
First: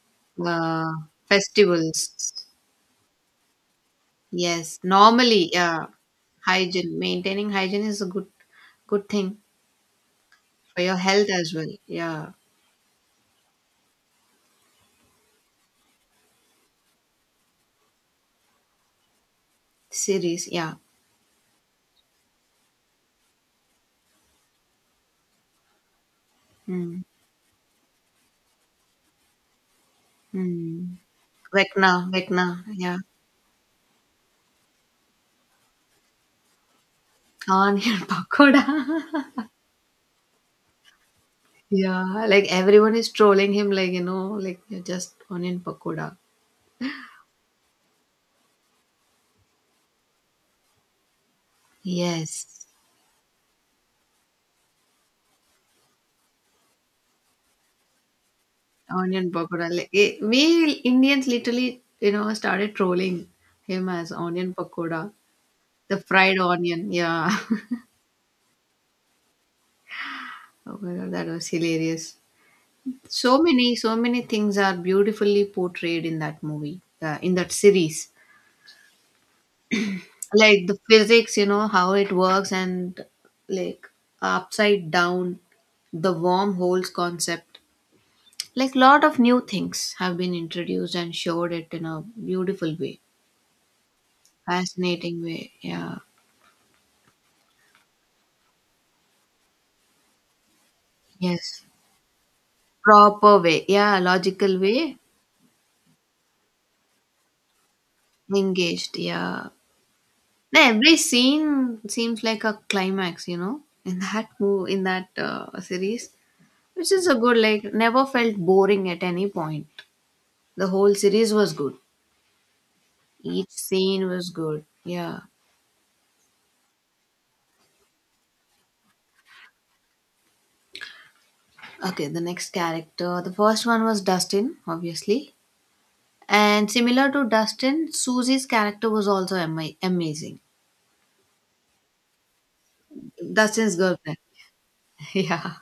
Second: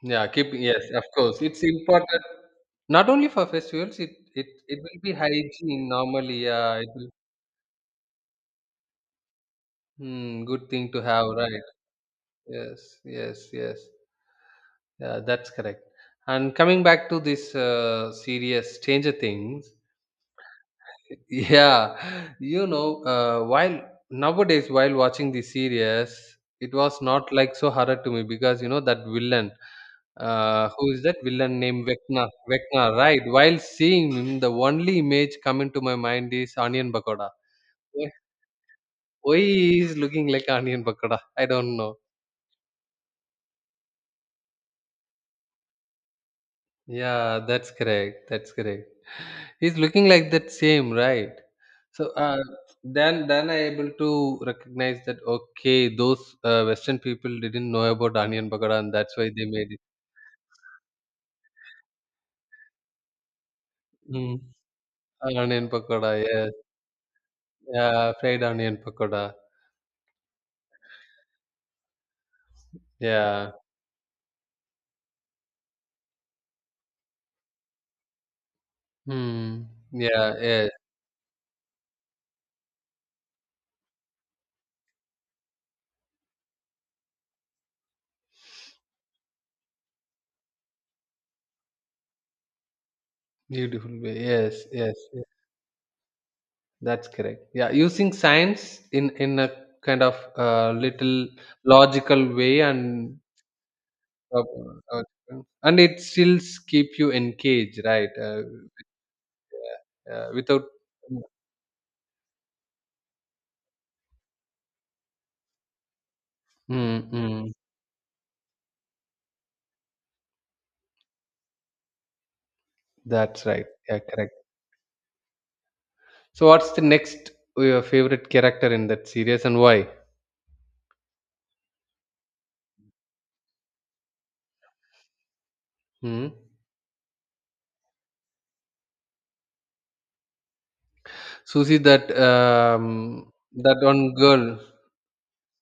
[SPEAKER 1] yeah, keep yes,
[SPEAKER 2] uh,
[SPEAKER 1] of course, it's
[SPEAKER 2] festivals.
[SPEAKER 1] important not only for festivals. It it it
[SPEAKER 2] Yes.
[SPEAKER 1] will be
[SPEAKER 2] Normally, yeah.
[SPEAKER 1] hygiene normally. Yeah, it
[SPEAKER 2] Hygiene.
[SPEAKER 1] will.
[SPEAKER 2] Maintaining hygiene is a good good thing
[SPEAKER 1] Hmm, good
[SPEAKER 2] for
[SPEAKER 1] thing
[SPEAKER 2] your
[SPEAKER 1] to have,
[SPEAKER 2] health as
[SPEAKER 1] right?
[SPEAKER 2] well. Yeah.
[SPEAKER 1] Yes, yes, yes. Yeah, that's correct. And coming back to this uh, serious Stranger Things,
[SPEAKER 2] Series. Yeah.
[SPEAKER 1] yeah, you know, uh, while nowadays while watching the series, it was
[SPEAKER 2] Mm.
[SPEAKER 1] not like so horror to me, because you know that villain, uh, who
[SPEAKER 2] Mm.
[SPEAKER 1] is that villain named
[SPEAKER 2] Vecna.
[SPEAKER 1] Vecna?
[SPEAKER 2] Vecna.
[SPEAKER 1] Vecna,
[SPEAKER 2] Yeah.
[SPEAKER 1] right? While seeing him, the only image coming to my mind is onion pakoda.
[SPEAKER 2] Can't get
[SPEAKER 1] Why
[SPEAKER 2] pakoda.
[SPEAKER 1] why he is looking like onion pakoda? I don't know.
[SPEAKER 2] Yeah. Like everyone is trolling him, like, you know, like you're just onion pakoda.
[SPEAKER 1] Yeah, that's correct. That's correct. He's looking like that same, right? So uh,
[SPEAKER 2] Yes.
[SPEAKER 1] then, then I able to recognize that, okay, those uh, Western people didn't know about onion pakoda, and that's
[SPEAKER 2] Onion
[SPEAKER 1] why they
[SPEAKER 2] pakoda.
[SPEAKER 1] made it.
[SPEAKER 2] Like, eh, we Indians literally, you know, started trolling him as
[SPEAKER 1] Mm.
[SPEAKER 2] onion pakoda.
[SPEAKER 1] Onion
[SPEAKER 2] The
[SPEAKER 1] pakoda,
[SPEAKER 2] fried
[SPEAKER 1] yes.
[SPEAKER 2] onion. Yeah.
[SPEAKER 1] Yeah, fried onion pakoda.
[SPEAKER 2] Oh my god, that was hilarious. so
[SPEAKER 1] Yeah.
[SPEAKER 2] many so many things are beautifully portrayed in that movie uh, in that series,
[SPEAKER 1] Hmm. Yeah,
[SPEAKER 2] like
[SPEAKER 1] yes.
[SPEAKER 2] the physics, you know, how it works and like upside down, the wormholes concept, like lot of new things have been introduced and showed it in a beautiful way,
[SPEAKER 1] Beautiful way, yes, yes,
[SPEAKER 2] fascinating
[SPEAKER 1] yes,
[SPEAKER 2] way. Yeah,
[SPEAKER 1] that's correct. Yeah, using science in in a kind of uh, little
[SPEAKER 2] yes,
[SPEAKER 1] logical way, and
[SPEAKER 2] proper way, yeah,
[SPEAKER 1] Uh,
[SPEAKER 2] logical way,
[SPEAKER 1] uh, and it still keep you engaged, right? Uh,
[SPEAKER 2] engaged, yeah.
[SPEAKER 1] yeah, uh,
[SPEAKER 2] No,
[SPEAKER 1] without.
[SPEAKER 2] every scene seems like a climax, you know, in that move in that uh, series. Which is a good,
[SPEAKER 1] Mm-hmm.
[SPEAKER 2] like, never felt boring at any point. The whole series was good.
[SPEAKER 1] That's
[SPEAKER 2] Each
[SPEAKER 1] right. Yeah,
[SPEAKER 2] scene was
[SPEAKER 1] correct.
[SPEAKER 2] good. Yeah.
[SPEAKER 1] So, what's the next uh, your favorite character in that series and why?
[SPEAKER 2] Okay, the next character. The first one was Dustin, obviously.
[SPEAKER 1] Hmm.
[SPEAKER 2] And similar to Dustin, Susie's character was also ama- amazing.
[SPEAKER 1] Susie, that um,
[SPEAKER 2] Dustin's
[SPEAKER 1] that one
[SPEAKER 2] girlfriend.
[SPEAKER 1] girl.
[SPEAKER 2] Yeah.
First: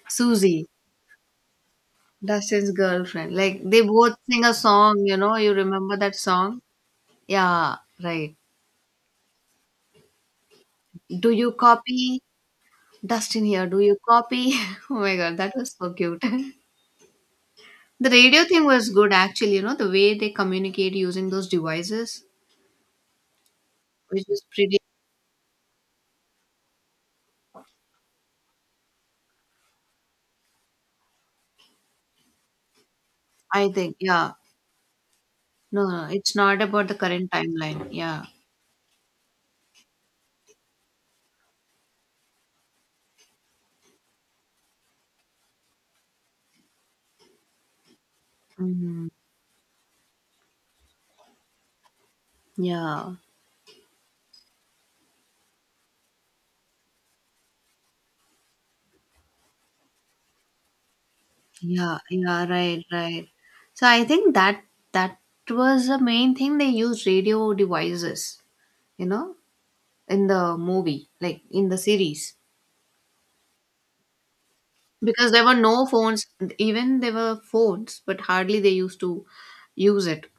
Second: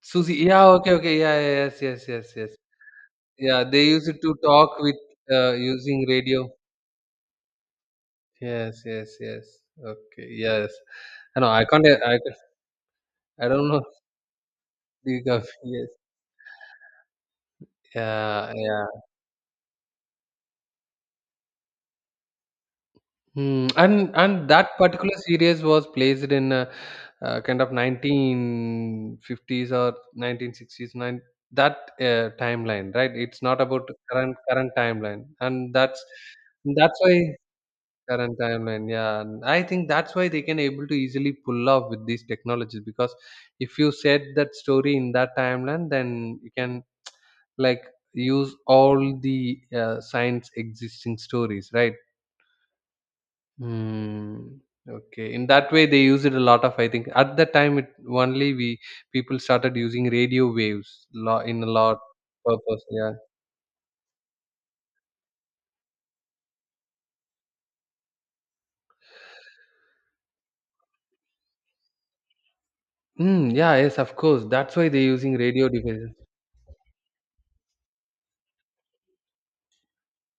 [SPEAKER 1] Susie.
[SPEAKER 2] Susie,
[SPEAKER 1] Yeah. Okay. Okay. Yeah. Yeah, yes. Yes. Yes. Yes.
[SPEAKER 2] Dustin's girlfriend. Like,
[SPEAKER 1] Yeah.
[SPEAKER 2] they
[SPEAKER 1] They used
[SPEAKER 2] both
[SPEAKER 1] to
[SPEAKER 2] sing a
[SPEAKER 1] talk with
[SPEAKER 2] song, you know. You
[SPEAKER 1] uh,
[SPEAKER 2] remember
[SPEAKER 1] using
[SPEAKER 2] that
[SPEAKER 1] radio.
[SPEAKER 2] song? Yeah, right.
[SPEAKER 1] Yes. Yes. Yes. Okay. Yes.
[SPEAKER 2] Do
[SPEAKER 1] I know.
[SPEAKER 2] you
[SPEAKER 1] I can't. I.
[SPEAKER 2] copy? Dustin
[SPEAKER 1] I
[SPEAKER 2] here,
[SPEAKER 1] don't
[SPEAKER 2] do
[SPEAKER 1] know.
[SPEAKER 2] you copy? Oh my god, that was
[SPEAKER 1] Yes.
[SPEAKER 2] so cute. The radio
[SPEAKER 1] Yeah,
[SPEAKER 2] thing
[SPEAKER 1] yeah.
[SPEAKER 2] was good actually, you know, the way they communicate using those devices,
[SPEAKER 1] Hmm. And
[SPEAKER 2] which is
[SPEAKER 1] and that
[SPEAKER 2] pretty,
[SPEAKER 1] particular series was placed in a, uh, kind of nineteen fifties or nineteen sixties, nine, that uh, timeline, right? It's not
[SPEAKER 2] I
[SPEAKER 1] about
[SPEAKER 2] think, yeah.
[SPEAKER 1] current current timeline, and
[SPEAKER 2] No,
[SPEAKER 1] that's
[SPEAKER 2] no, it's not about the
[SPEAKER 1] that's
[SPEAKER 2] current
[SPEAKER 1] why
[SPEAKER 2] timeline. Yeah.
[SPEAKER 1] current timeline. Yeah, and I think that's why they can able to easily pull off with these technologies, because if you set that story in that timeline, then you can, like, use
[SPEAKER 2] Mhm.
[SPEAKER 1] all the uh, science existing stories, right?
[SPEAKER 2] Yeah.
[SPEAKER 1] Mm, okay. In that way, they use it a lot of. I think at that time, it only we people started using radio waves lo- in a
[SPEAKER 2] Yeah.
[SPEAKER 1] lot
[SPEAKER 2] Yeah. Right.
[SPEAKER 1] purpose. Yeah.
[SPEAKER 2] Right. So I think that that was the main thing they used radio devices, you know, in the movie, like in the series.
[SPEAKER 1] Mm, yeah. Yes. Of course. That's why they're
[SPEAKER 2] Because
[SPEAKER 1] using
[SPEAKER 2] there were
[SPEAKER 1] radio
[SPEAKER 2] no
[SPEAKER 1] devices.
[SPEAKER 2] phones, even there were phones, but hardly they used to use it.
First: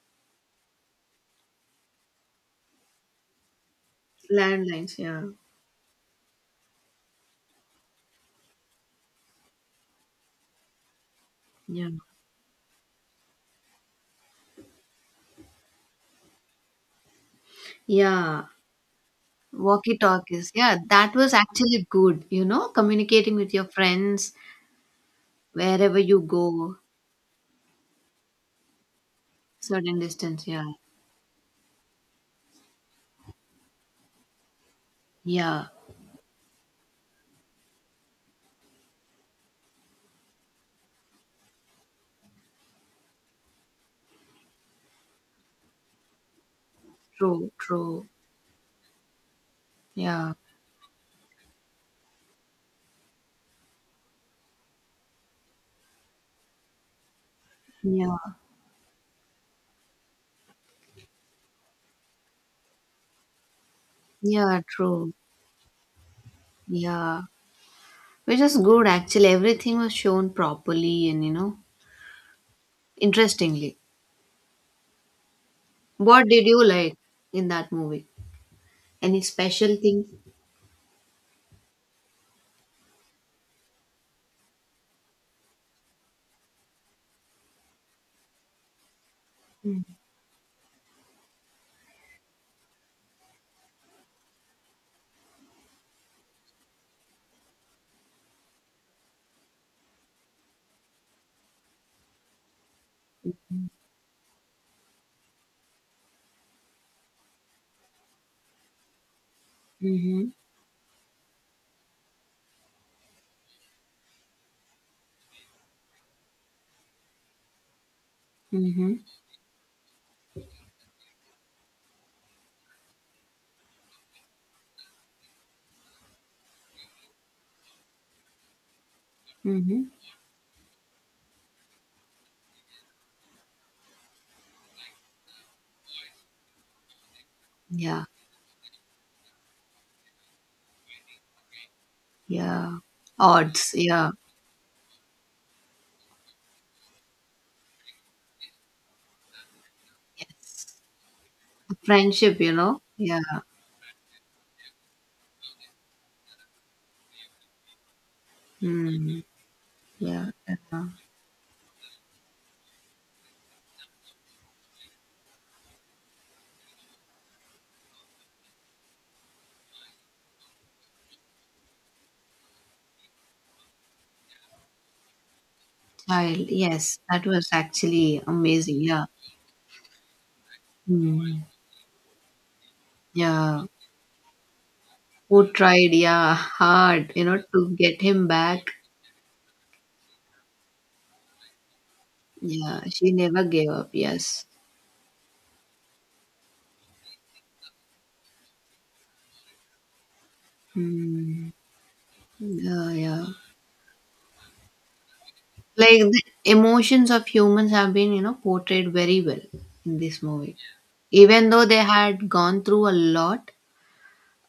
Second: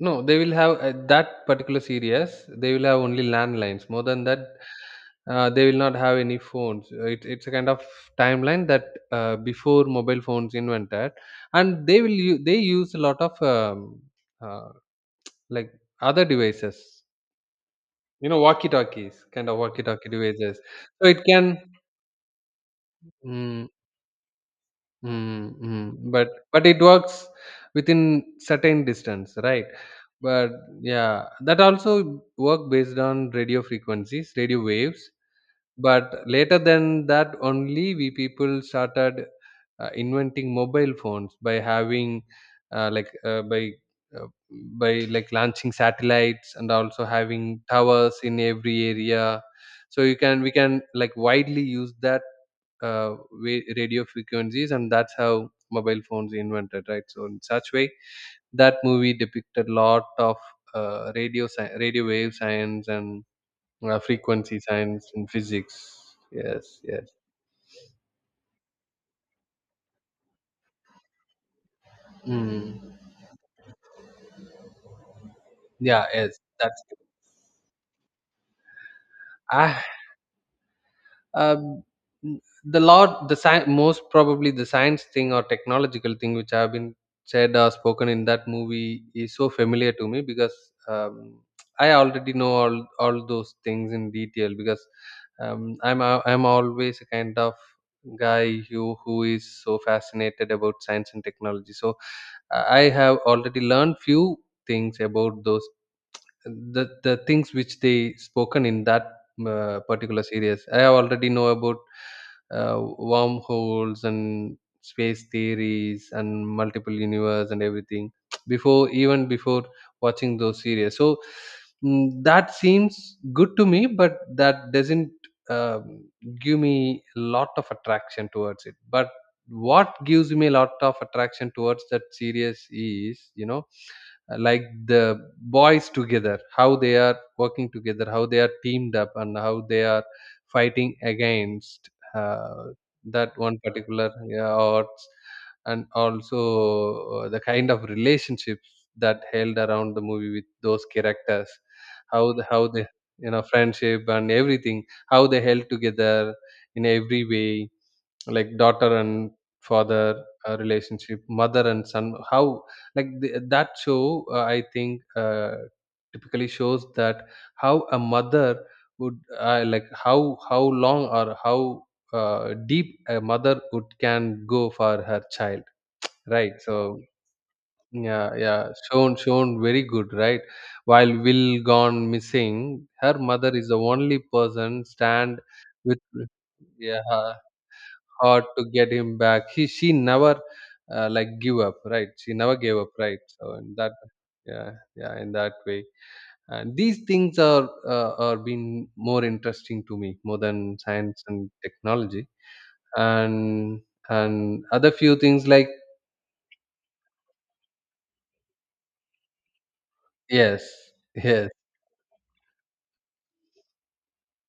[SPEAKER 1] No, they will have, uh, that particular series. They will have only landlines. More than that,
[SPEAKER 2] Landlines, yeah.
[SPEAKER 1] uh, they will not have any phones. Uh, It, it's a kind of timeline that, uh, before mobile phones invented, and
[SPEAKER 2] Yeah.
[SPEAKER 1] they will u- they use a lot of um, uh, like, other devices. You know,
[SPEAKER 2] Yeah.
[SPEAKER 1] walkie-talkies, kind of
[SPEAKER 2] Walkie
[SPEAKER 1] walkie-talkie
[SPEAKER 2] talkies.
[SPEAKER 1] devices.
[SPEAKER 2] Yeah,
[SPEAKER 1] So
[SPEAKER 2] that
[SPEAKER 1] it
[SPEAKER 2] was
[SPEAKER 1] can,
[SPEAKER 2] actually good, you know, communicating with your
[SPEAKER 1] mm,
[SPEAKER 2] friends
[SPEAKER 1] mm,
[SPEAKER 2] wherever
[SPEAKER 1] mm,
[SPEAKER 2] you
[SPEAKER 1] but but
[SPEAKER 2] go,
[SPEAKER 1] it works within certain distance, right?
[SPEAKER 2] certain distance.
[SPEAKER 1] But
[SPEAKER 2] Yeah.
[SPEAKER 1] yeah, that also work based on radio frequencies, radio waves.
[SPEAKER 2] Yeah.
[SPEAKER 1] But later than that only we people started uh, inventing mobile phones by having uh, like uh, by uh, by, like, launching satellites and also
[SPEAKER 2] True,
[SPEAKER 1] having
[SPEAKER 2] true.
[SPEAKER 1] towers in every area, so you
[SPEAKER 2] Yeah.
[SPEAKER 1] can we can, like, widely use that uh, wa- radio frequencies, and that's how mobile phones invented, right? So in such way,
[SPEAKER 2] Yeah.
[SPEAKER 1] that movie depicted lot of uh, radio sci- radio wave science and uh, frequency
[SPEAKER 2] Yeah,
[SPEAKER 1] science
[SPEAKER 2] true.
[SPEAKER 1] and physics, yes, yes.
[SPEAKER 2] Yeah. Which is good actually. Everything was shown properly and, you know,
[SPEAKER 1] Mm.
[SPEAKER 2] interestingly.
[SPEAKER 1] Yeah,
[SPEAKER 2] What
[SPEAKER 1] yes,
[SPEAKER 2] did you
[SPEAKER 1] that's
[SPEAKER 2] like
[SPEAKER 1] it.
[SPEAKER 2] in that movie? Any special
[SPEAKER 1] I,
[SPEAKER 2] thing?
[SPEAKER 1] um, the lot the sci- most probably the science thing or technological thing which have been said or spoken in that movie is so
[SPEAKER 2] Mm-hmm.
[SPEAKER 1] familiar to me, because um, I already know all all those things in detail, because um, i'm a- I'm always a kind of guy who who is so fascinated about science and technology, so uh, I have already learned few things about those, the the things which they spoken in that uh, particular series. I already know about uh, wormholes and space theories and multiple universe and everything before,
[SPEAKER 2] Mm-hmm.
[SPEAKER 1] even before watching those series. So, mm, that seems good to me, but that doesn't um, give me a lot of attraction towards it. But
[SPEAKER 2] Mm-hmm.
[SPEAKER 1] what gives me a lot of attraction towards that series is, you know, like, the boys together, how they are working
[SPEAKER 2] Yeah.
[SPEAKER 1] together, how they are teamed up, and how they are fighting against uh,
[SPEAKER 2] Yeah.
[SPEAKER 1] that one
[SPEAKER 2] Odds. Yeah.
[SPEAKER 1] particular, yeah, odds, and also uh, the kind of relationships that held around the movie with
[SPEAKER 2] Yes.
[SPEAKER 1] those characters. How
[SPEAKER 2] Friendship,
[SPEAKER 1] the,
[SPEAKER 2] you
[SPEAKER 1] how
[SPEAKER 2] know?
[SPEAKER 1] they,
[SPEAKER 2] Yeah.
[SPEAKER 1] you know, friendship and everything, how they held together in every way, like daughter
[SPEAKER 2] Mm,
[SPEAKER 1] and father
[SPEAKER 2] yeah,
[SPEAKER 1] uh,
[SPEAKER 2] uh,
[SPEAKER 1] relationship, mother and son, how like the, that show, uh, I think, uh, typically shows that how a mother would, uh, like, how how long or how uh, deep a mother would can go for her child,
[SPEAKER 2] child.
[SPEAKER 1] right?
[SPEAKER 2] Yes,
[SPEAKER 1] So
[SPEAKER 2] that was actually
[SPEAKER 1] yeah, yeah,
[SPEAKER 2] amazing. Yeah.
[SPEAKER 1] shown shown very good, right? While
[SPEAKER 2] Mm,
[SPEAKER 1] Will gone missing, her mother
[SPEAKER 2] yeah.
[SPEAKER 1] is the only person stand
[SPEAKER 2] Who tried,
[SPEAKER 1] with.
[SPEAKER 2] yeah, hard, you
[SPEAKER 1] Yeah,
[SPEAKER 2] know, to get him
[SPEAKER 1] hard to
[SPEAKER 2] back.
[SPEAKER 1] get him back. He She never, uh, like, give up, right? She never gave
[SPEAKER 2] Yeah,
[SPEAKER 1] up,
[SPEAKER 2] she
[SPEAKER 1] right?
[SPEAKER 2] never
[SPEAKER 1] So
[SPEAKER 2] gave
[SPEAKER 1] in
[SPEAKER 2] up.
[SPEAKER 1] that,
[SPEAKER 2] Yes.
[SPEAKER 1] yeah, yeah, in that way. And these things are uh, are been more interesting to me more than science and
[SPEAKER 2] Mm,
[SPEAKER 1] technology,
[SPEAKER 2] yeah, yeah.
[SPEAKER 1] and and other few things like...
[SPEAKER 2] Like the emotions of humans have been, you know, portrayed very well in this movie.
[SPEAKER 1] yes, yes,
[SPEAKER 2] Even though they had gone through a lot,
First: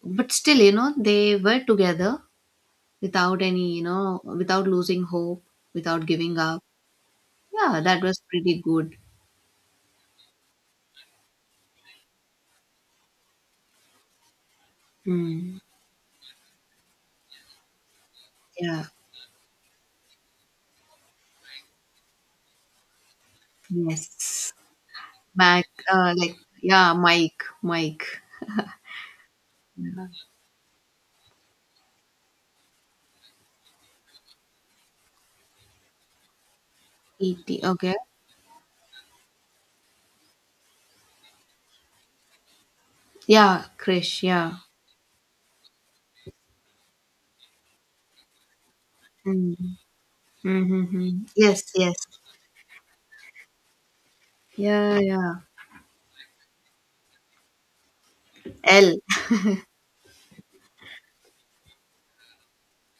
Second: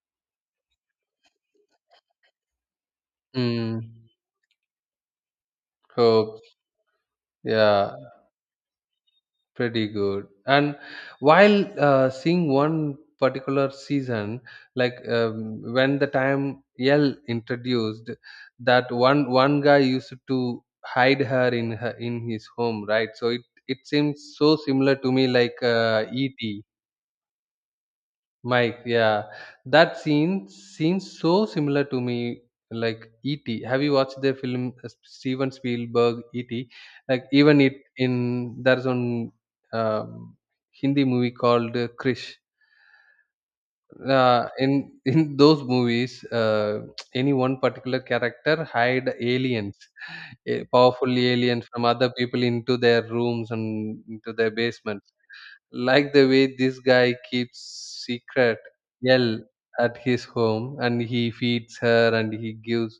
[SPEAKER 2] but still, you know, they were together without any,
[SPEAKER 1] mm,
[SPEAKER 2] you know, without losing hope, without giving
[SPEAKER 1] hope,
[SPEAKER 2] up. Yeah,
[SPEAKER 1] yeah.
[SPEAKER 2] that was pretty good.
[SPEAKER 1] Pretty good. And while uh, seeing one particular season, like,
[SPEAKER 2] Mm.
[SPEAKER 1] um, when the time Yell introduced,
[SPEAKER 2] Yeah.
[SPEAKER 1] that one one guy used to hide her in her in his home, right? So it it seems
[SPEAKER 2] Yes.
[SPEAKER 1] so similar to me, like
[SPEAKER 2] Mac,
[SPEAKER 1] uh,
[SPEAKER 2] uh, like,
[SPEAKER 1] E T.
[SPEAKER 2] yeah, Mike, Mike.
[SPEAKER 1] Mike, yeah. That
[SPEAKER 2] Yeah.
[SPEAKER 1] scene seems so similar to me, like E T. Have you watched the film, uh, Steven Spielberg E T? Like,
[SPEAKER 2] eighty,
[SPEAKER 1] even it
[SPEAKER 2] okay.
[SPEAKER 1] in there's one um, Hindi movie called uh, Krish.
[SPEAKER 2] Yeah, Krish,
[SPEAKER 1] Uh,
[SPEAKER 2] yeah.
[SPEAKER 1] in in those movies, uh, any one particular character hide
[SPEAKER 2] Mm.
[SPEAKER 1] aliens, eh, powerful
[SPEAKER 2] Mm-hmm. Yes,
[SPEAKER 1] aliens from
[SPEAKER 2] yes.
[SPEAKER 1] other people into their rooms and into their
[SPEAKER 2] Yeah,
[SPEAKER 1] basements,
[SPEAKER 2] yeah.
[SPEAKER 1] like the way this guy keeps secret,
[SPEAKER 2] L,
[SPEAKER 1] L, at his home, and he feeds her, and he gives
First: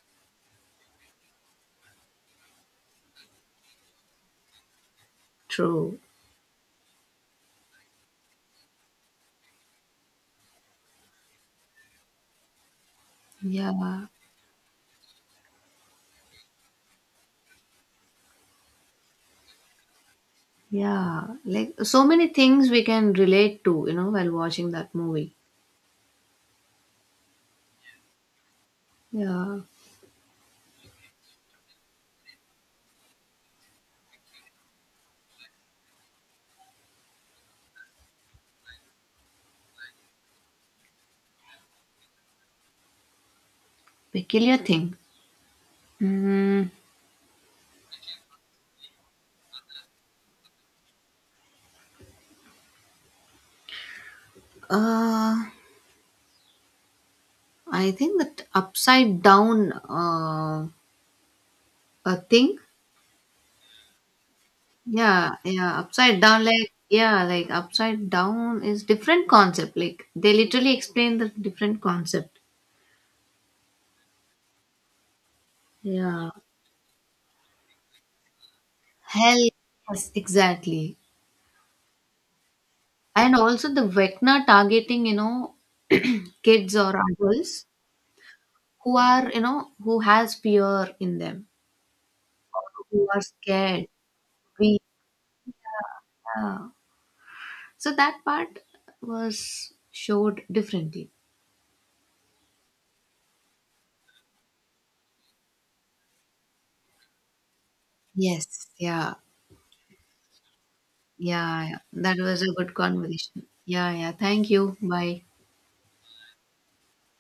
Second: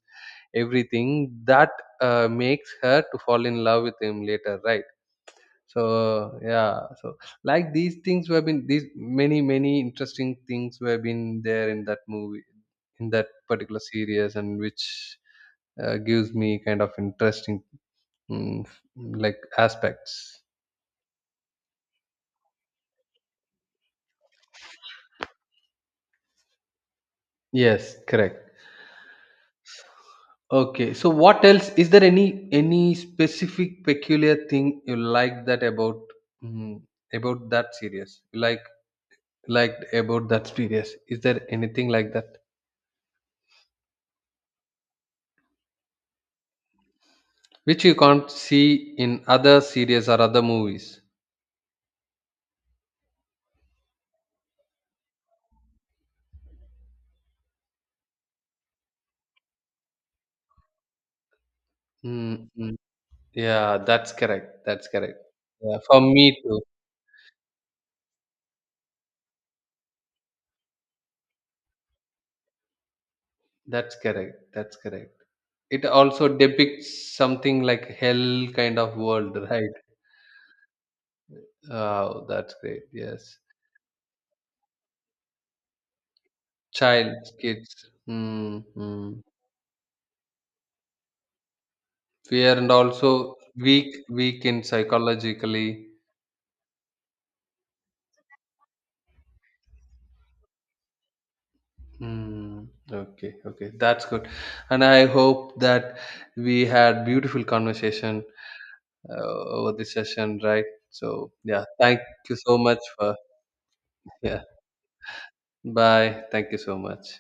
[SPEAKER 1] everything that uh, makes her to fall in love with him later, right?
[SPEAKER 2] true.
[SPEAKER 1] So yeah, so like these things were been, these many many interesting things were been there in that movie, in that
[SPEAKER 2] Yeah,
[SPEAKER 1] particular series, and which uh, gives me kind of interesting, mm, like, aspects.
[SPEAKER 2] yeah. Like, so many things we can relate to, you know, while watching that movie.
[SPEAKER 1] Yes, correct.
[SPEAKER 2] Yeah.
[SPEAKER 1] Okay, so what else? Is there any any specific peculiar thing you like that about, mm, about that series? Like, liked about that series? Is there anything like that
[SPEAKER 2] Peculiar thing. Mm.
[SPEAKER 1] which you can't see in other series or other movies?
[SPEAKER 2] Uh, I think that upside down uh, a
[SPEAKER 1] Mm,
[SPEAKER 2] thing?
[SPEAKER 1] mm. Yeah, that's correct. That's correct.
[SPEAKER 2] Yeah, yeah.
[SPEAKER 1] Yeah, for
[SPEAKER 2] Upside
[SPEAKER 1] me
[SPEAKER 2] down,
[SPEAKER 1] too.
[SPEAKER 2] like, yeah, like upside down is different concept. Like, they literally explain the different concept.
[SPEAKER 1] That's correct. That's correct. It also
[SPEAKER 2] Yeah.
[SPEAKER 1] depicts something like hell kind of world,
[SPEAKER 2] Hell,
[SPEAKER 1] right?
[SPEAKER 2] yes, exactly.
[SPEAKER 1] Oh, that's great.
[SPEAKER 2] And
[SPEAKER 1] Yes.
[SPEAKER 2] also the Vecna targeting, you know, kids or
[SPEAKER 1] Child,
[SPEAKER 2] adults
[SPEAKER 1] kids. Mm,
[SPEAKER 2] who
[SPEAKER 1] mm.
[SPEAKER 2] are, you know, who has fear in them
[SPEAKER 1] Fear,
[SPEAKER 2] or
[SPEAKER 1] and
[SPEAKER 2] who are
[SPEAKER 1] also
[SPEAKER 2] scared.
[SPEAKER 1] weak, weak in
[SPEAKER 2] We,
[SPEAKER 1] psychologically.
[SPEAKER 2] yeah. So that part was showed differently.
[SPEAKER 1] Hmm. Okay, okay, that's good. And I hope that we had beautiful conversation,
[SPEAKER 2] Yes, yeah.
[SPEAKER 1] uh, over this session, right? So yeah,
[SPEAKER 2] Yeah, yeah.
[SPEAKER 1] thank
[SPEAKER 2] That
[SPEAKER 1] you
[SPEAKER 2] was a
[SPEAKER 1] so
[SPEAKER 2] good
[SPEAKER 1] much for...
[SPEAKER 2] conversation. Yeah, yeah.
[SPEAKER 1] yeah.
[SPEAKER 2] Thank you. Bye.
[SPEAKER 1] Bye. Thank you so much.